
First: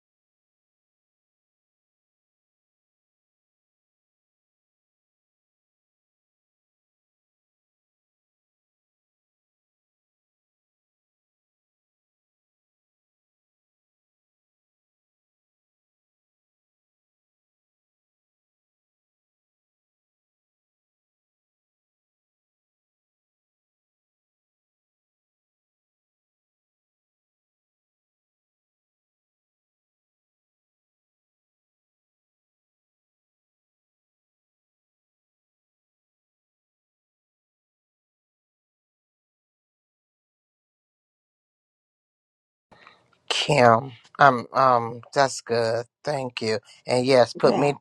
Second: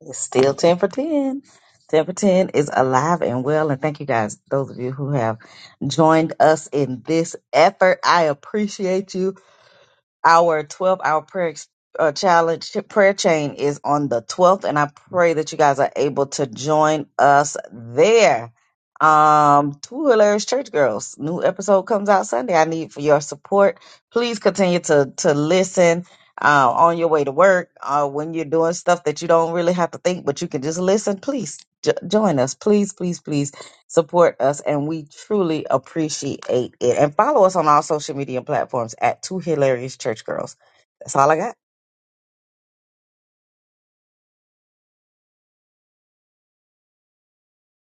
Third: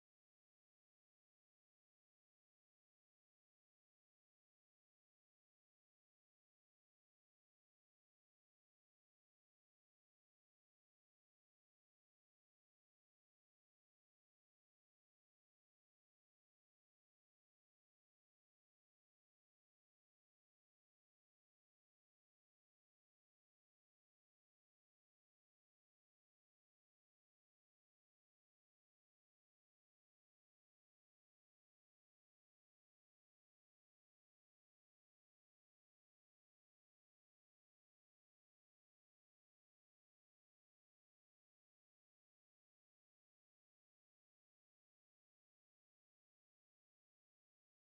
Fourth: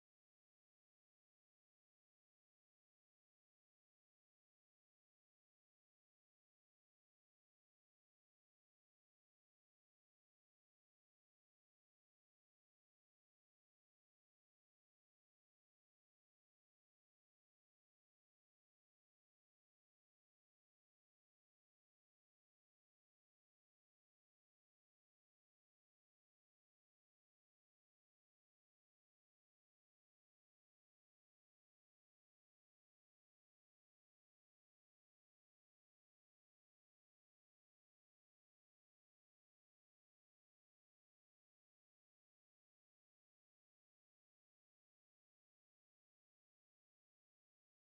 Speaker 2: It's still 10 for 10. 10 for 10 is alive and well. And thank you guys, those of you who have joined us in this effort. I appreciate you. Our 12 hour prayer ex- uh, challenge prayer chain is on the 12th, and I pray that you guys are able to join us there. Um, Two Hilarious Church Girls, new episode comes out Sunday. I need for your support. Please continue to to listen uh, on your way to work, uh, when you're doing stuff that you don't really have to think, but you can just listen. Please jo- join us. Please, please, please support us, and we truly appreciate it. And follow us on all social media platforms at Two Hilarious Church Girls. That's all I got.
Speaker 1: Kim. Um um that's good. Thank you. And yes, put me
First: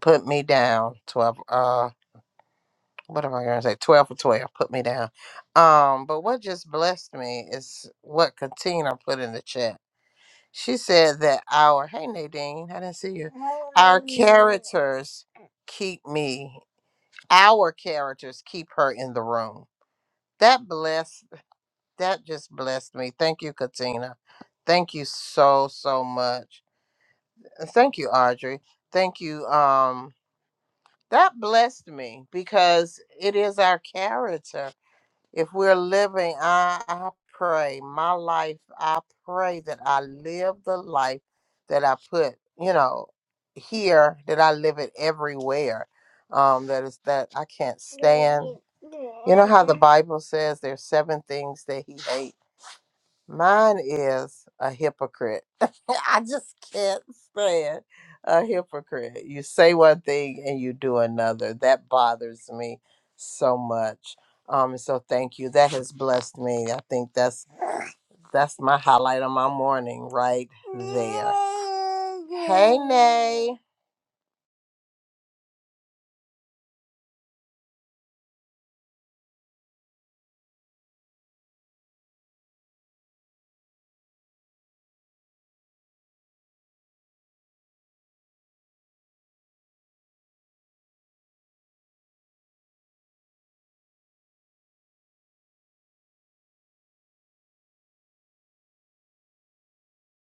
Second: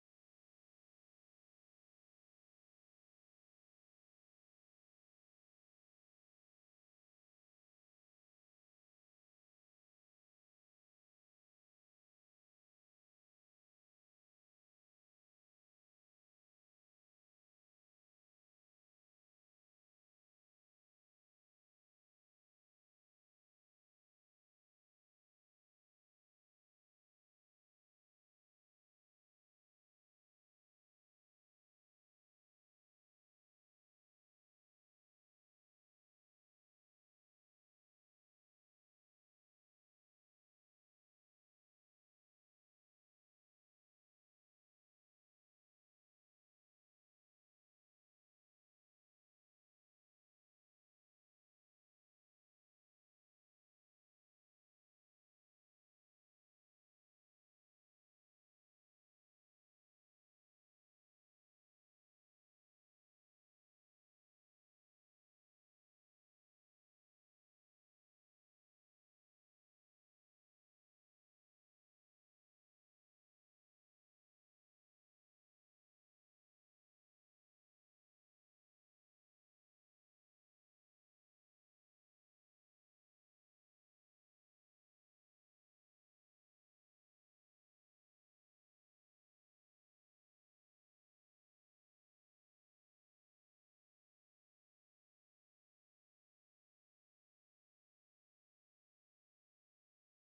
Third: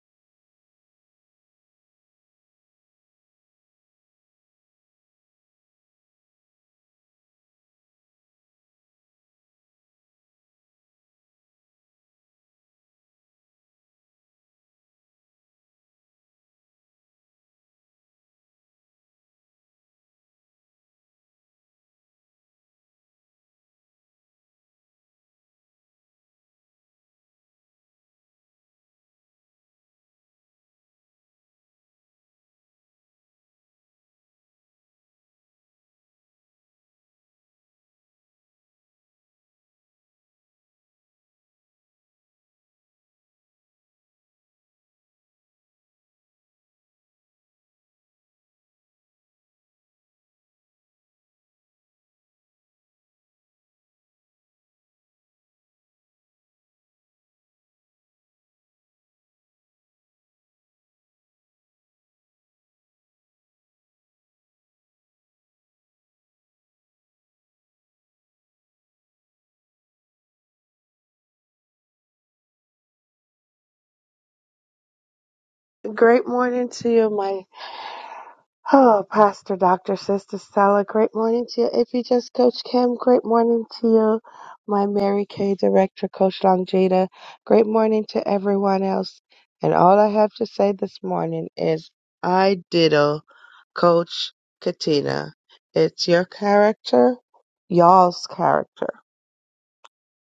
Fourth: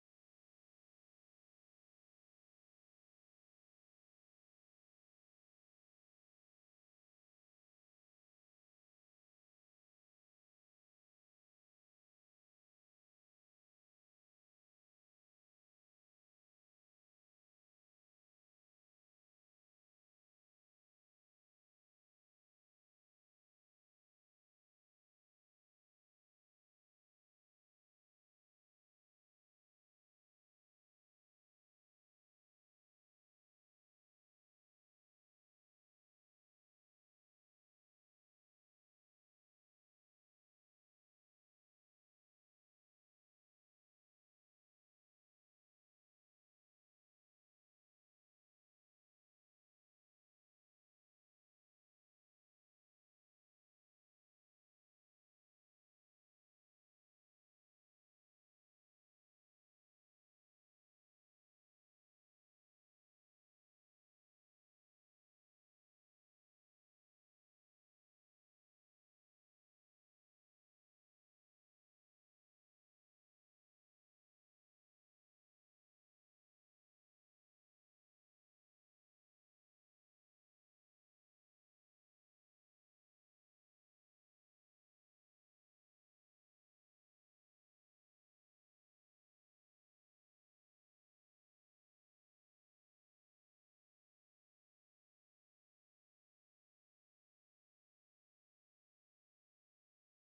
Speaker 1: put me down. Twelve uh what am I gonna say? Twelve for twelve. Put me down. Um, but what just blessed me is what Katina put in the chat She said that our hey Nadine, I didn't see you. Our characters keep me. Our characters keep her in the room. That blessed. That just blessed me. Thank you, Katina. Thank you so so much. And Thank you, Audrey. Thank you. Um, that blessed me because it is our character If we're living, I, I pray my life, I pray that I live the life that I put, you know, here, that I live it everywhere. Um, that is that I can't stand. You know how the Bible says there's seven things that he hates Mine is a hypocrite. I just can't stand a hypocrite. You say one thing and you do another. That bothers me so much. Um, so thank you. That has blessed me. I think that's that's my highlight of my morning right there. Hey Nay.
Speaker 4: Great morning to you, my oh, Pastor, Dr. Sister Stella. Great morning to you, if you just Coach Kim. Great morning to you, my Mary Kay Director, Coach Long Jada. Great morning to everyone else. And all I have to say this morning is I diddle Coach Katina. It's your character, y'all's character.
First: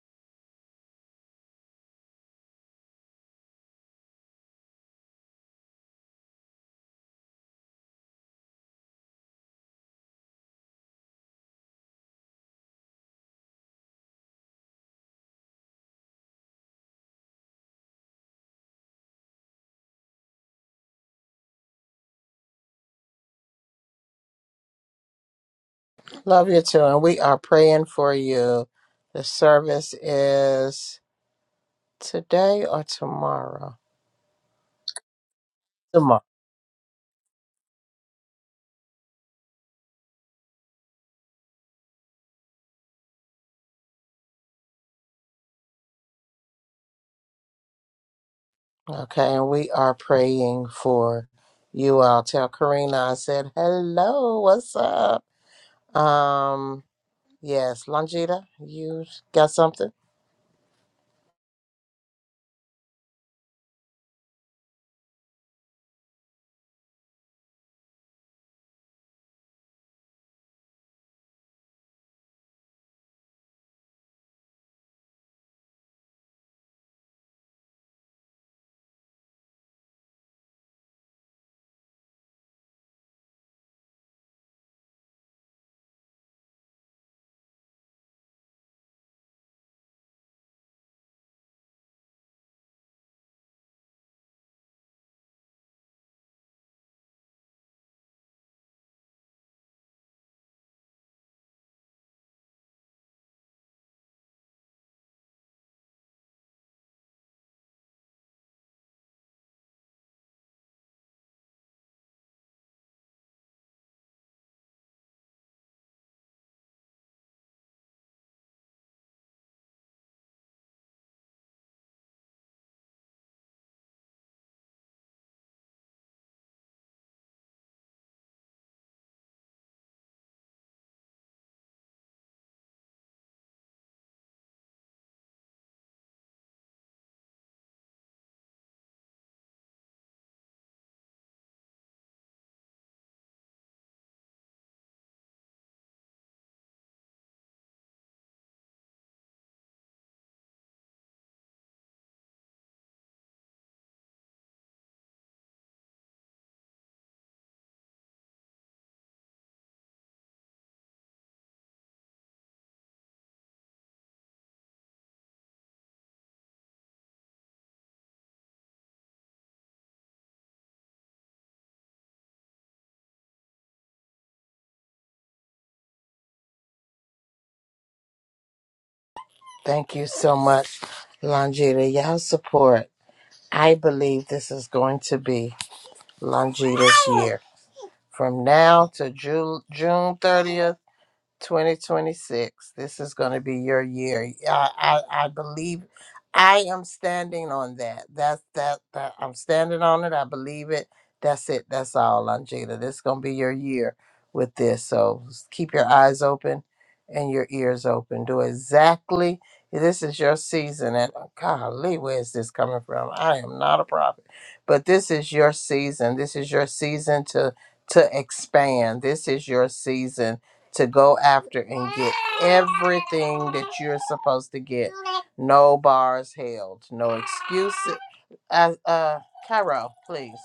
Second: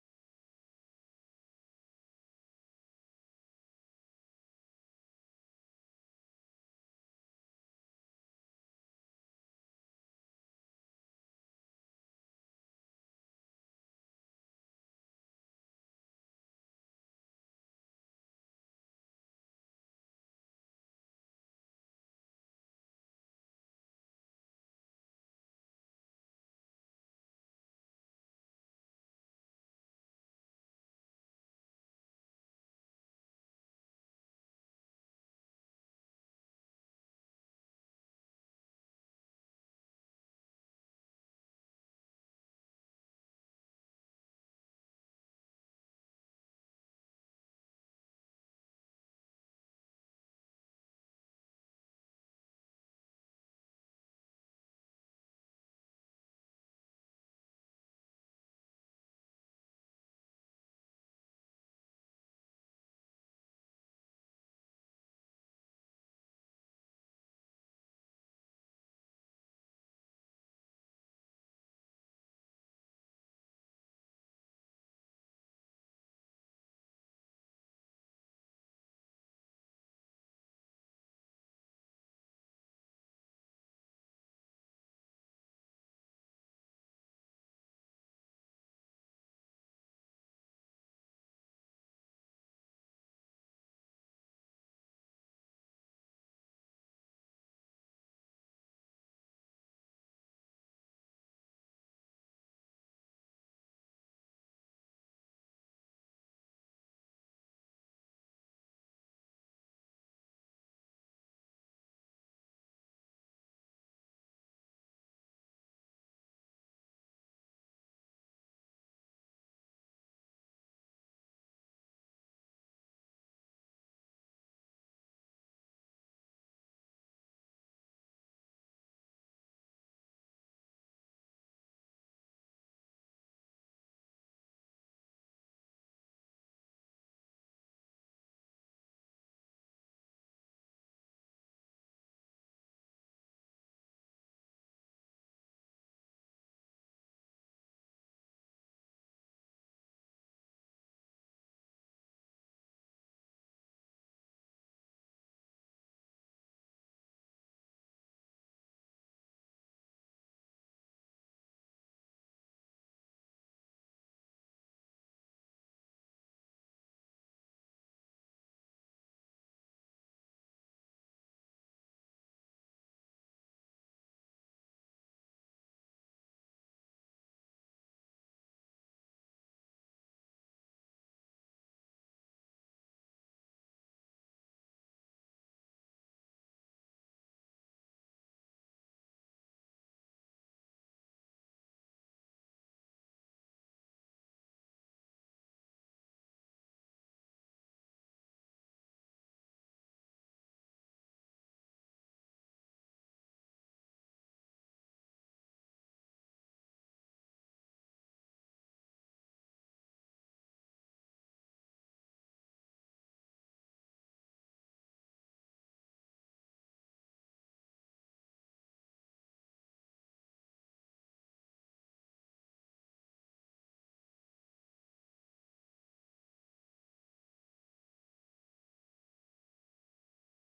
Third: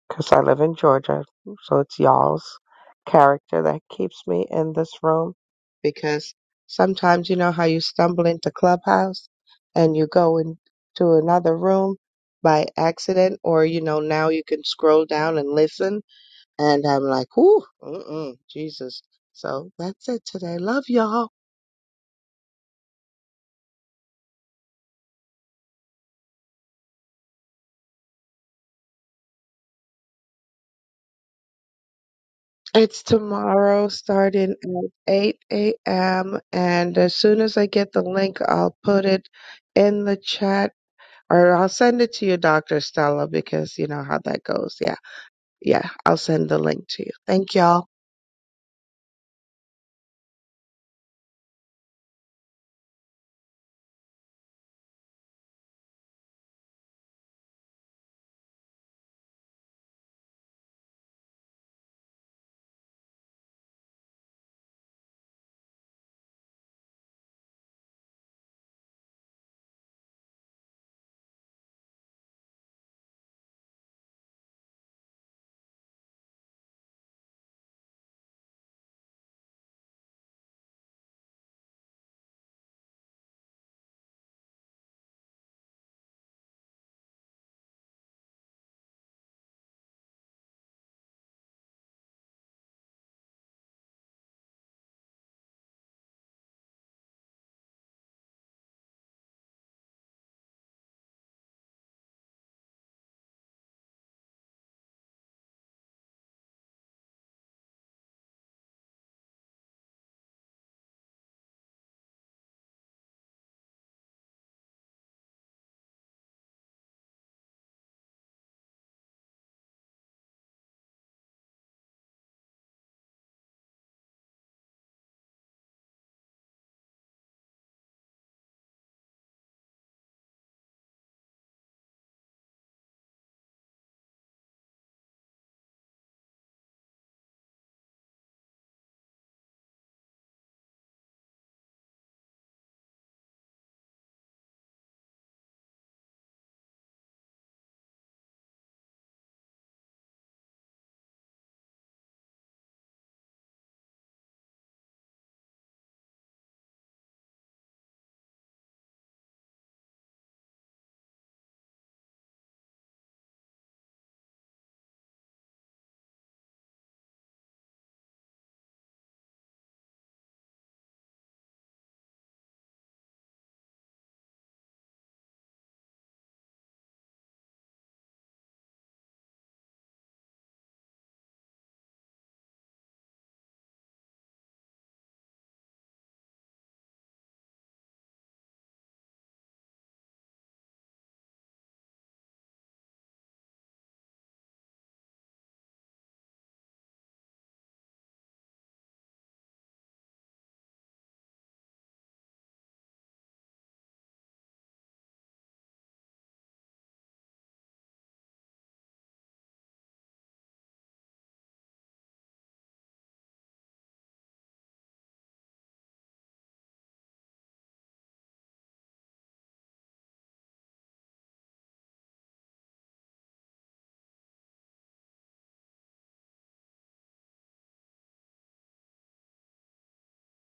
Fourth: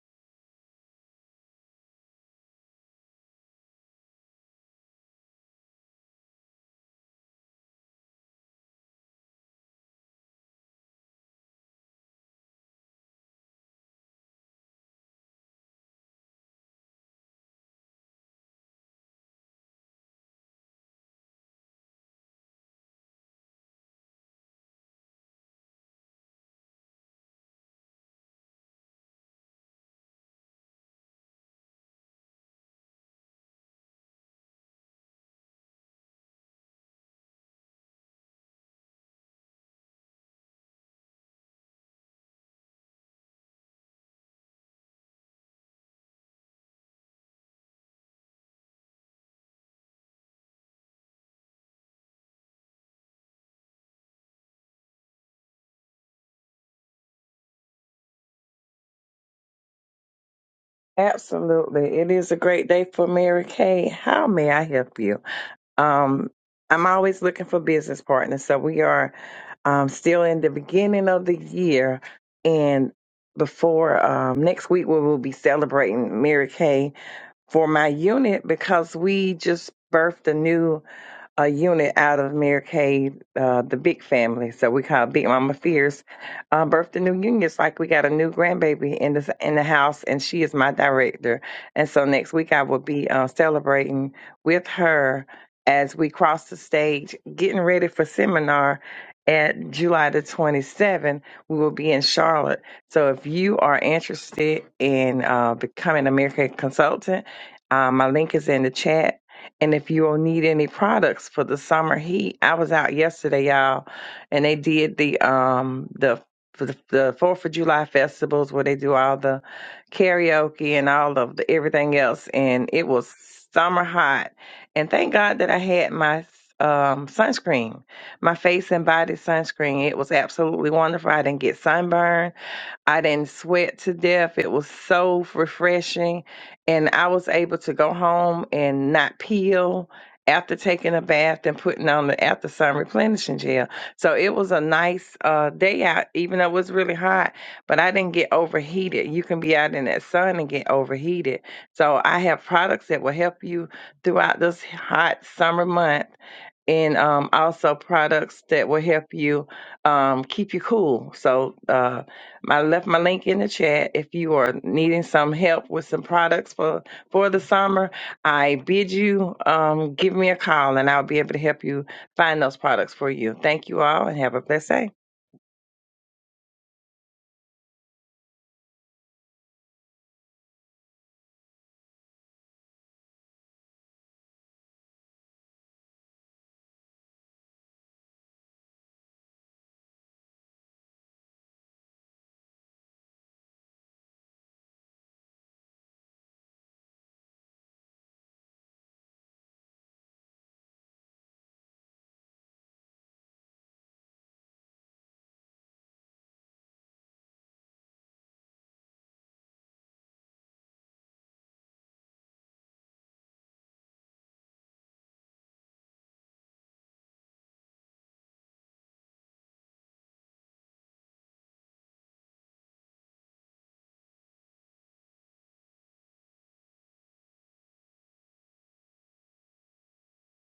Speaker 4: 'Cause I live in Georgia, so it's y'all's character that keeps me in this room. Because sometimes you know how you stumble into Clubhouse and you go into another room by accident, or you know, now you can scroll down and listen. And I'm like, ooh, mm-mm, Jesus. So that's it today. Love y'all.
Speaker 1: Love you too. And we are praying for you. The service is today or
Speaker 4: It's
Speaker 1: tomorrow.
Speaker 4: tomorrow starting at 8
Speaker 1: Tomorrow.
Speaker 4: a.m. And as soon as I get the link, I'll put it in the chat Or I'll send it to you, Dr. Stella, because you know how that goes. Yeah. Yeah. I'll send the link to you. Thank y'all.
Speaker 1: Okay, and we are praying for you all. Tell Karina I said hello. What's up? Um, yes, Longita, you got something?
Speaker 3: Absolutely. It is a great day for Mary Kay. How may I help you? Um, I'm always looking for business partners. So we are um, still in the beginning of the year. And before um, next week, we will be celebrating Mary Kay for my unit because we just birthed a new a unit out of Mary Kay, uh, the big family. So we call it Big Mama Fierce. Uh, birthed a new union. It's like we got a new grandbaby in the in the house, and she is my director. And so next week I will be uh, celebrating with her as we cross the stage, getting ready for seminar. At July the 27th, we will be in Charlotte. So if you are interested in uh, becoming a Mary Kay consultant, uh, my link is in the chat and if you all need any products for the summer heat, I was out yesterday, y'all, and they did the um the for the the Fourth of July festivals where they do all the karaoke and all of the everything else, and it was summer hot. And thank God that I had my um sunscreen, my face and body sunscreen. It was absolutely wonderful. I didn't get sunburned. I didn't sweat to death. It was so refreshing. And I was able to go home and not peel after taking a bath and putting on the after sun replenishing gel. So it was a nice uh, day out, even though it was really hot, but I didn't get overheated. You can be out in that sun and get overheated. So I have products that will help you throughout this hot summer month and um, also products that will help you um, keep you cool. So uh, I left my link in the chat. If you are needing some help with some products for for the summer, I bid you um, give me a call, and I'll be able to help you find those products for you. Thank you all, and have a blessed day.
Speaker 1: Thank you so much, Longita. Y'all support. I believe this is going to be Longita's year. From now to Ju- June 30th. 2026. This is going to be your year. I, I I believe I am standing on that. That's that that I'm standing on it. I believe it. That's it. That's all, Angela. This is going to be your year with this. So s- keep your eyes open and your ears open. Do exactly. This is your season. And golly, where is this coming from? I am not a prophet, but this is your season. This is your season to to expand. This is your season to go after and get everything that you're supposed to get. No bars held, no excuses. As uh, Cairo, please,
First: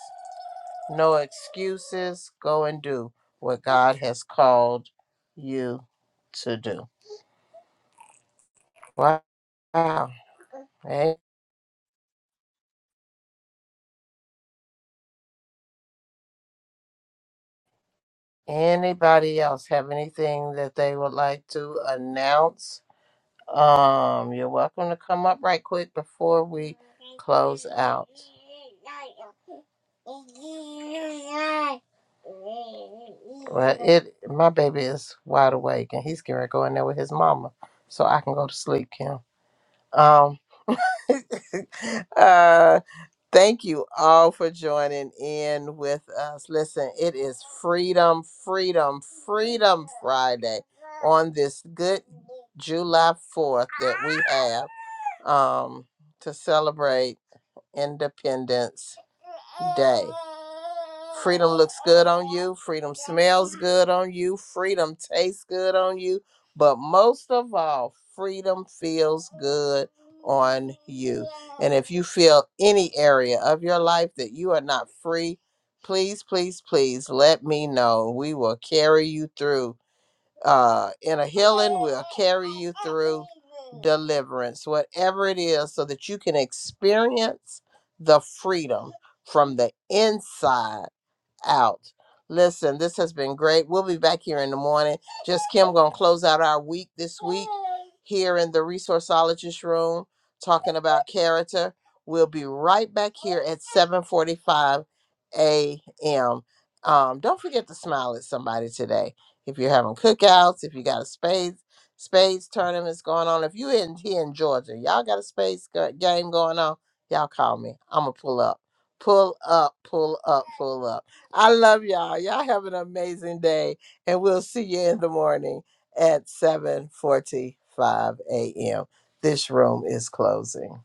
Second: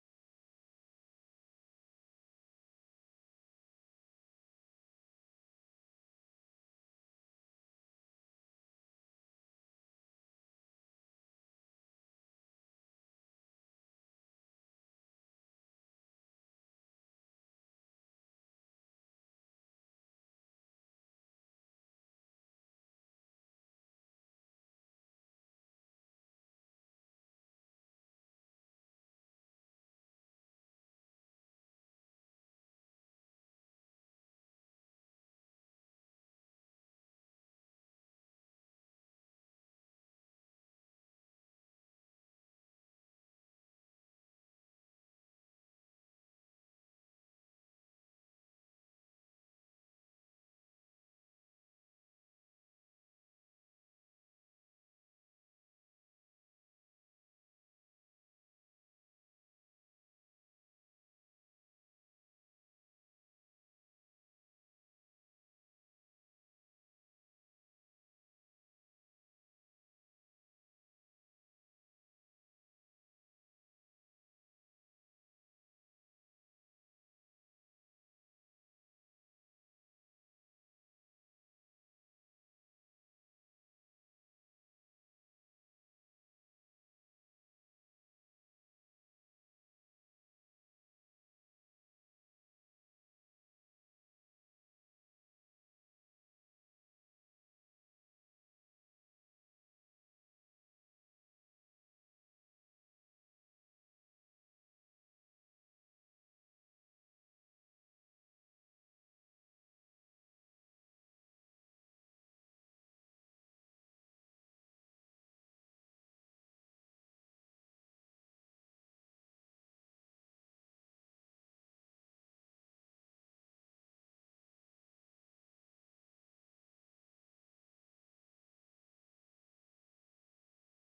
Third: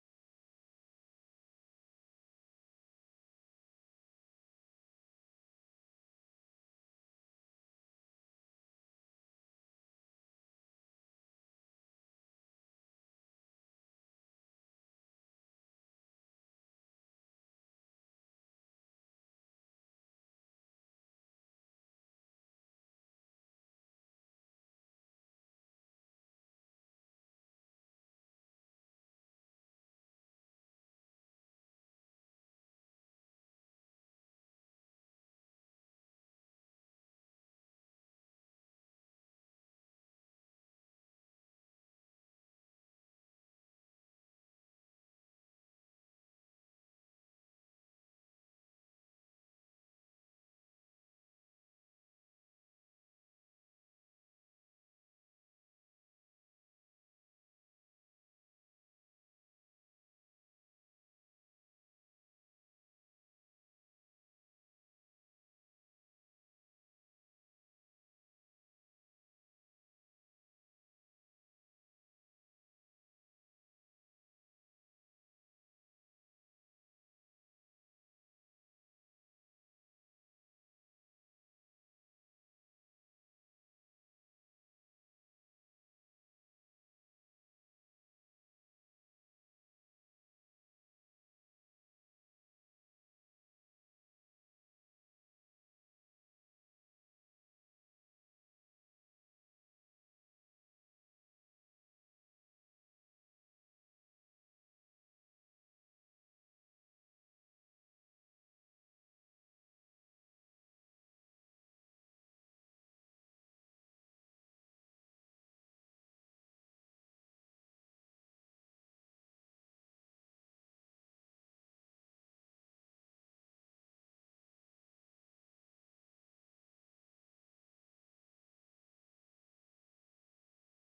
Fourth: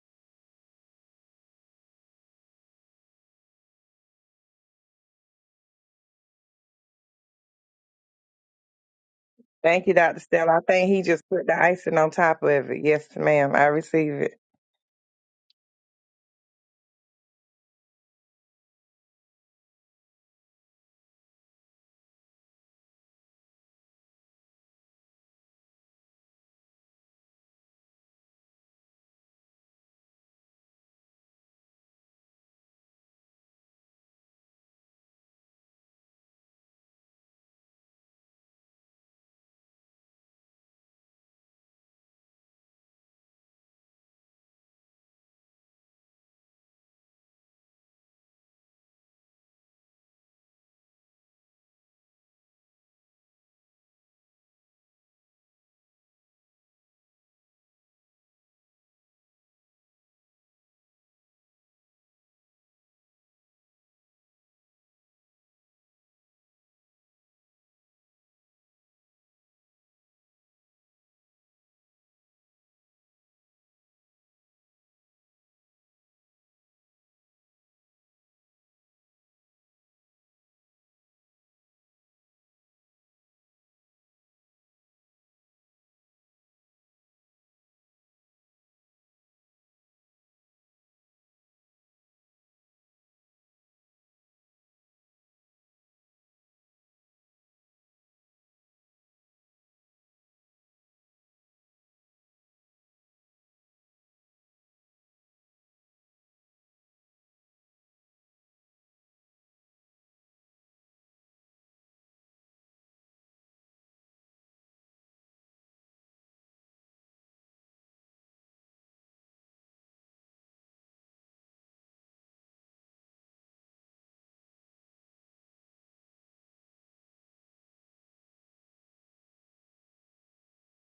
Speaker 1: no excuses. Go and do what God has called you to do. Wow.
Speaker 3: Thank you, Dr.
Speaker 1: A-
Speaker 3: Stella. I think he just put the icing on top of it. Yes, ma'am. I receive it.
Speaker 1: Anybody else have anything that they would like to announce? Um, you're welcome to come up right quick before we close out. Well, it my baby is wide awake and he's going to go in there with his mama, so I can go to sleep, Kim. Um, uh, thank you all for joining in with us. Listen, it is Freedom, Freedom, Freedom Friday on this good July Fourth that we have um to celebrate. Independence Day. Freedom looks good on you. Freedom smells good on you. Freedom tastes good on you. But most of all, freedom feels good on you. And if you feel any area of your life that you are not free, please, please, please let me know. We will carry you through uh, in a healing will carry you through deliverance, whatever it is, so that you can experience the freedom from the inside out. Listen, this has been great. We'll be back here in the morning. Just Kim gonna close out our week this week here in the resourceologist room, talking about character. We'll be right back here at 7:45 a.m. Um, don't forget to smile at somebody today. If you're having cookouts, if you got a spades spades tournaments going on, if you in here in Georgia, y'all got a spades go- game going on, y'all call me. I'ma pull up pull up, pull up, pull up. I love y'all. Y'all have an amazing day, and we'll see you in the morning at 7:45 a.m. This room is closing.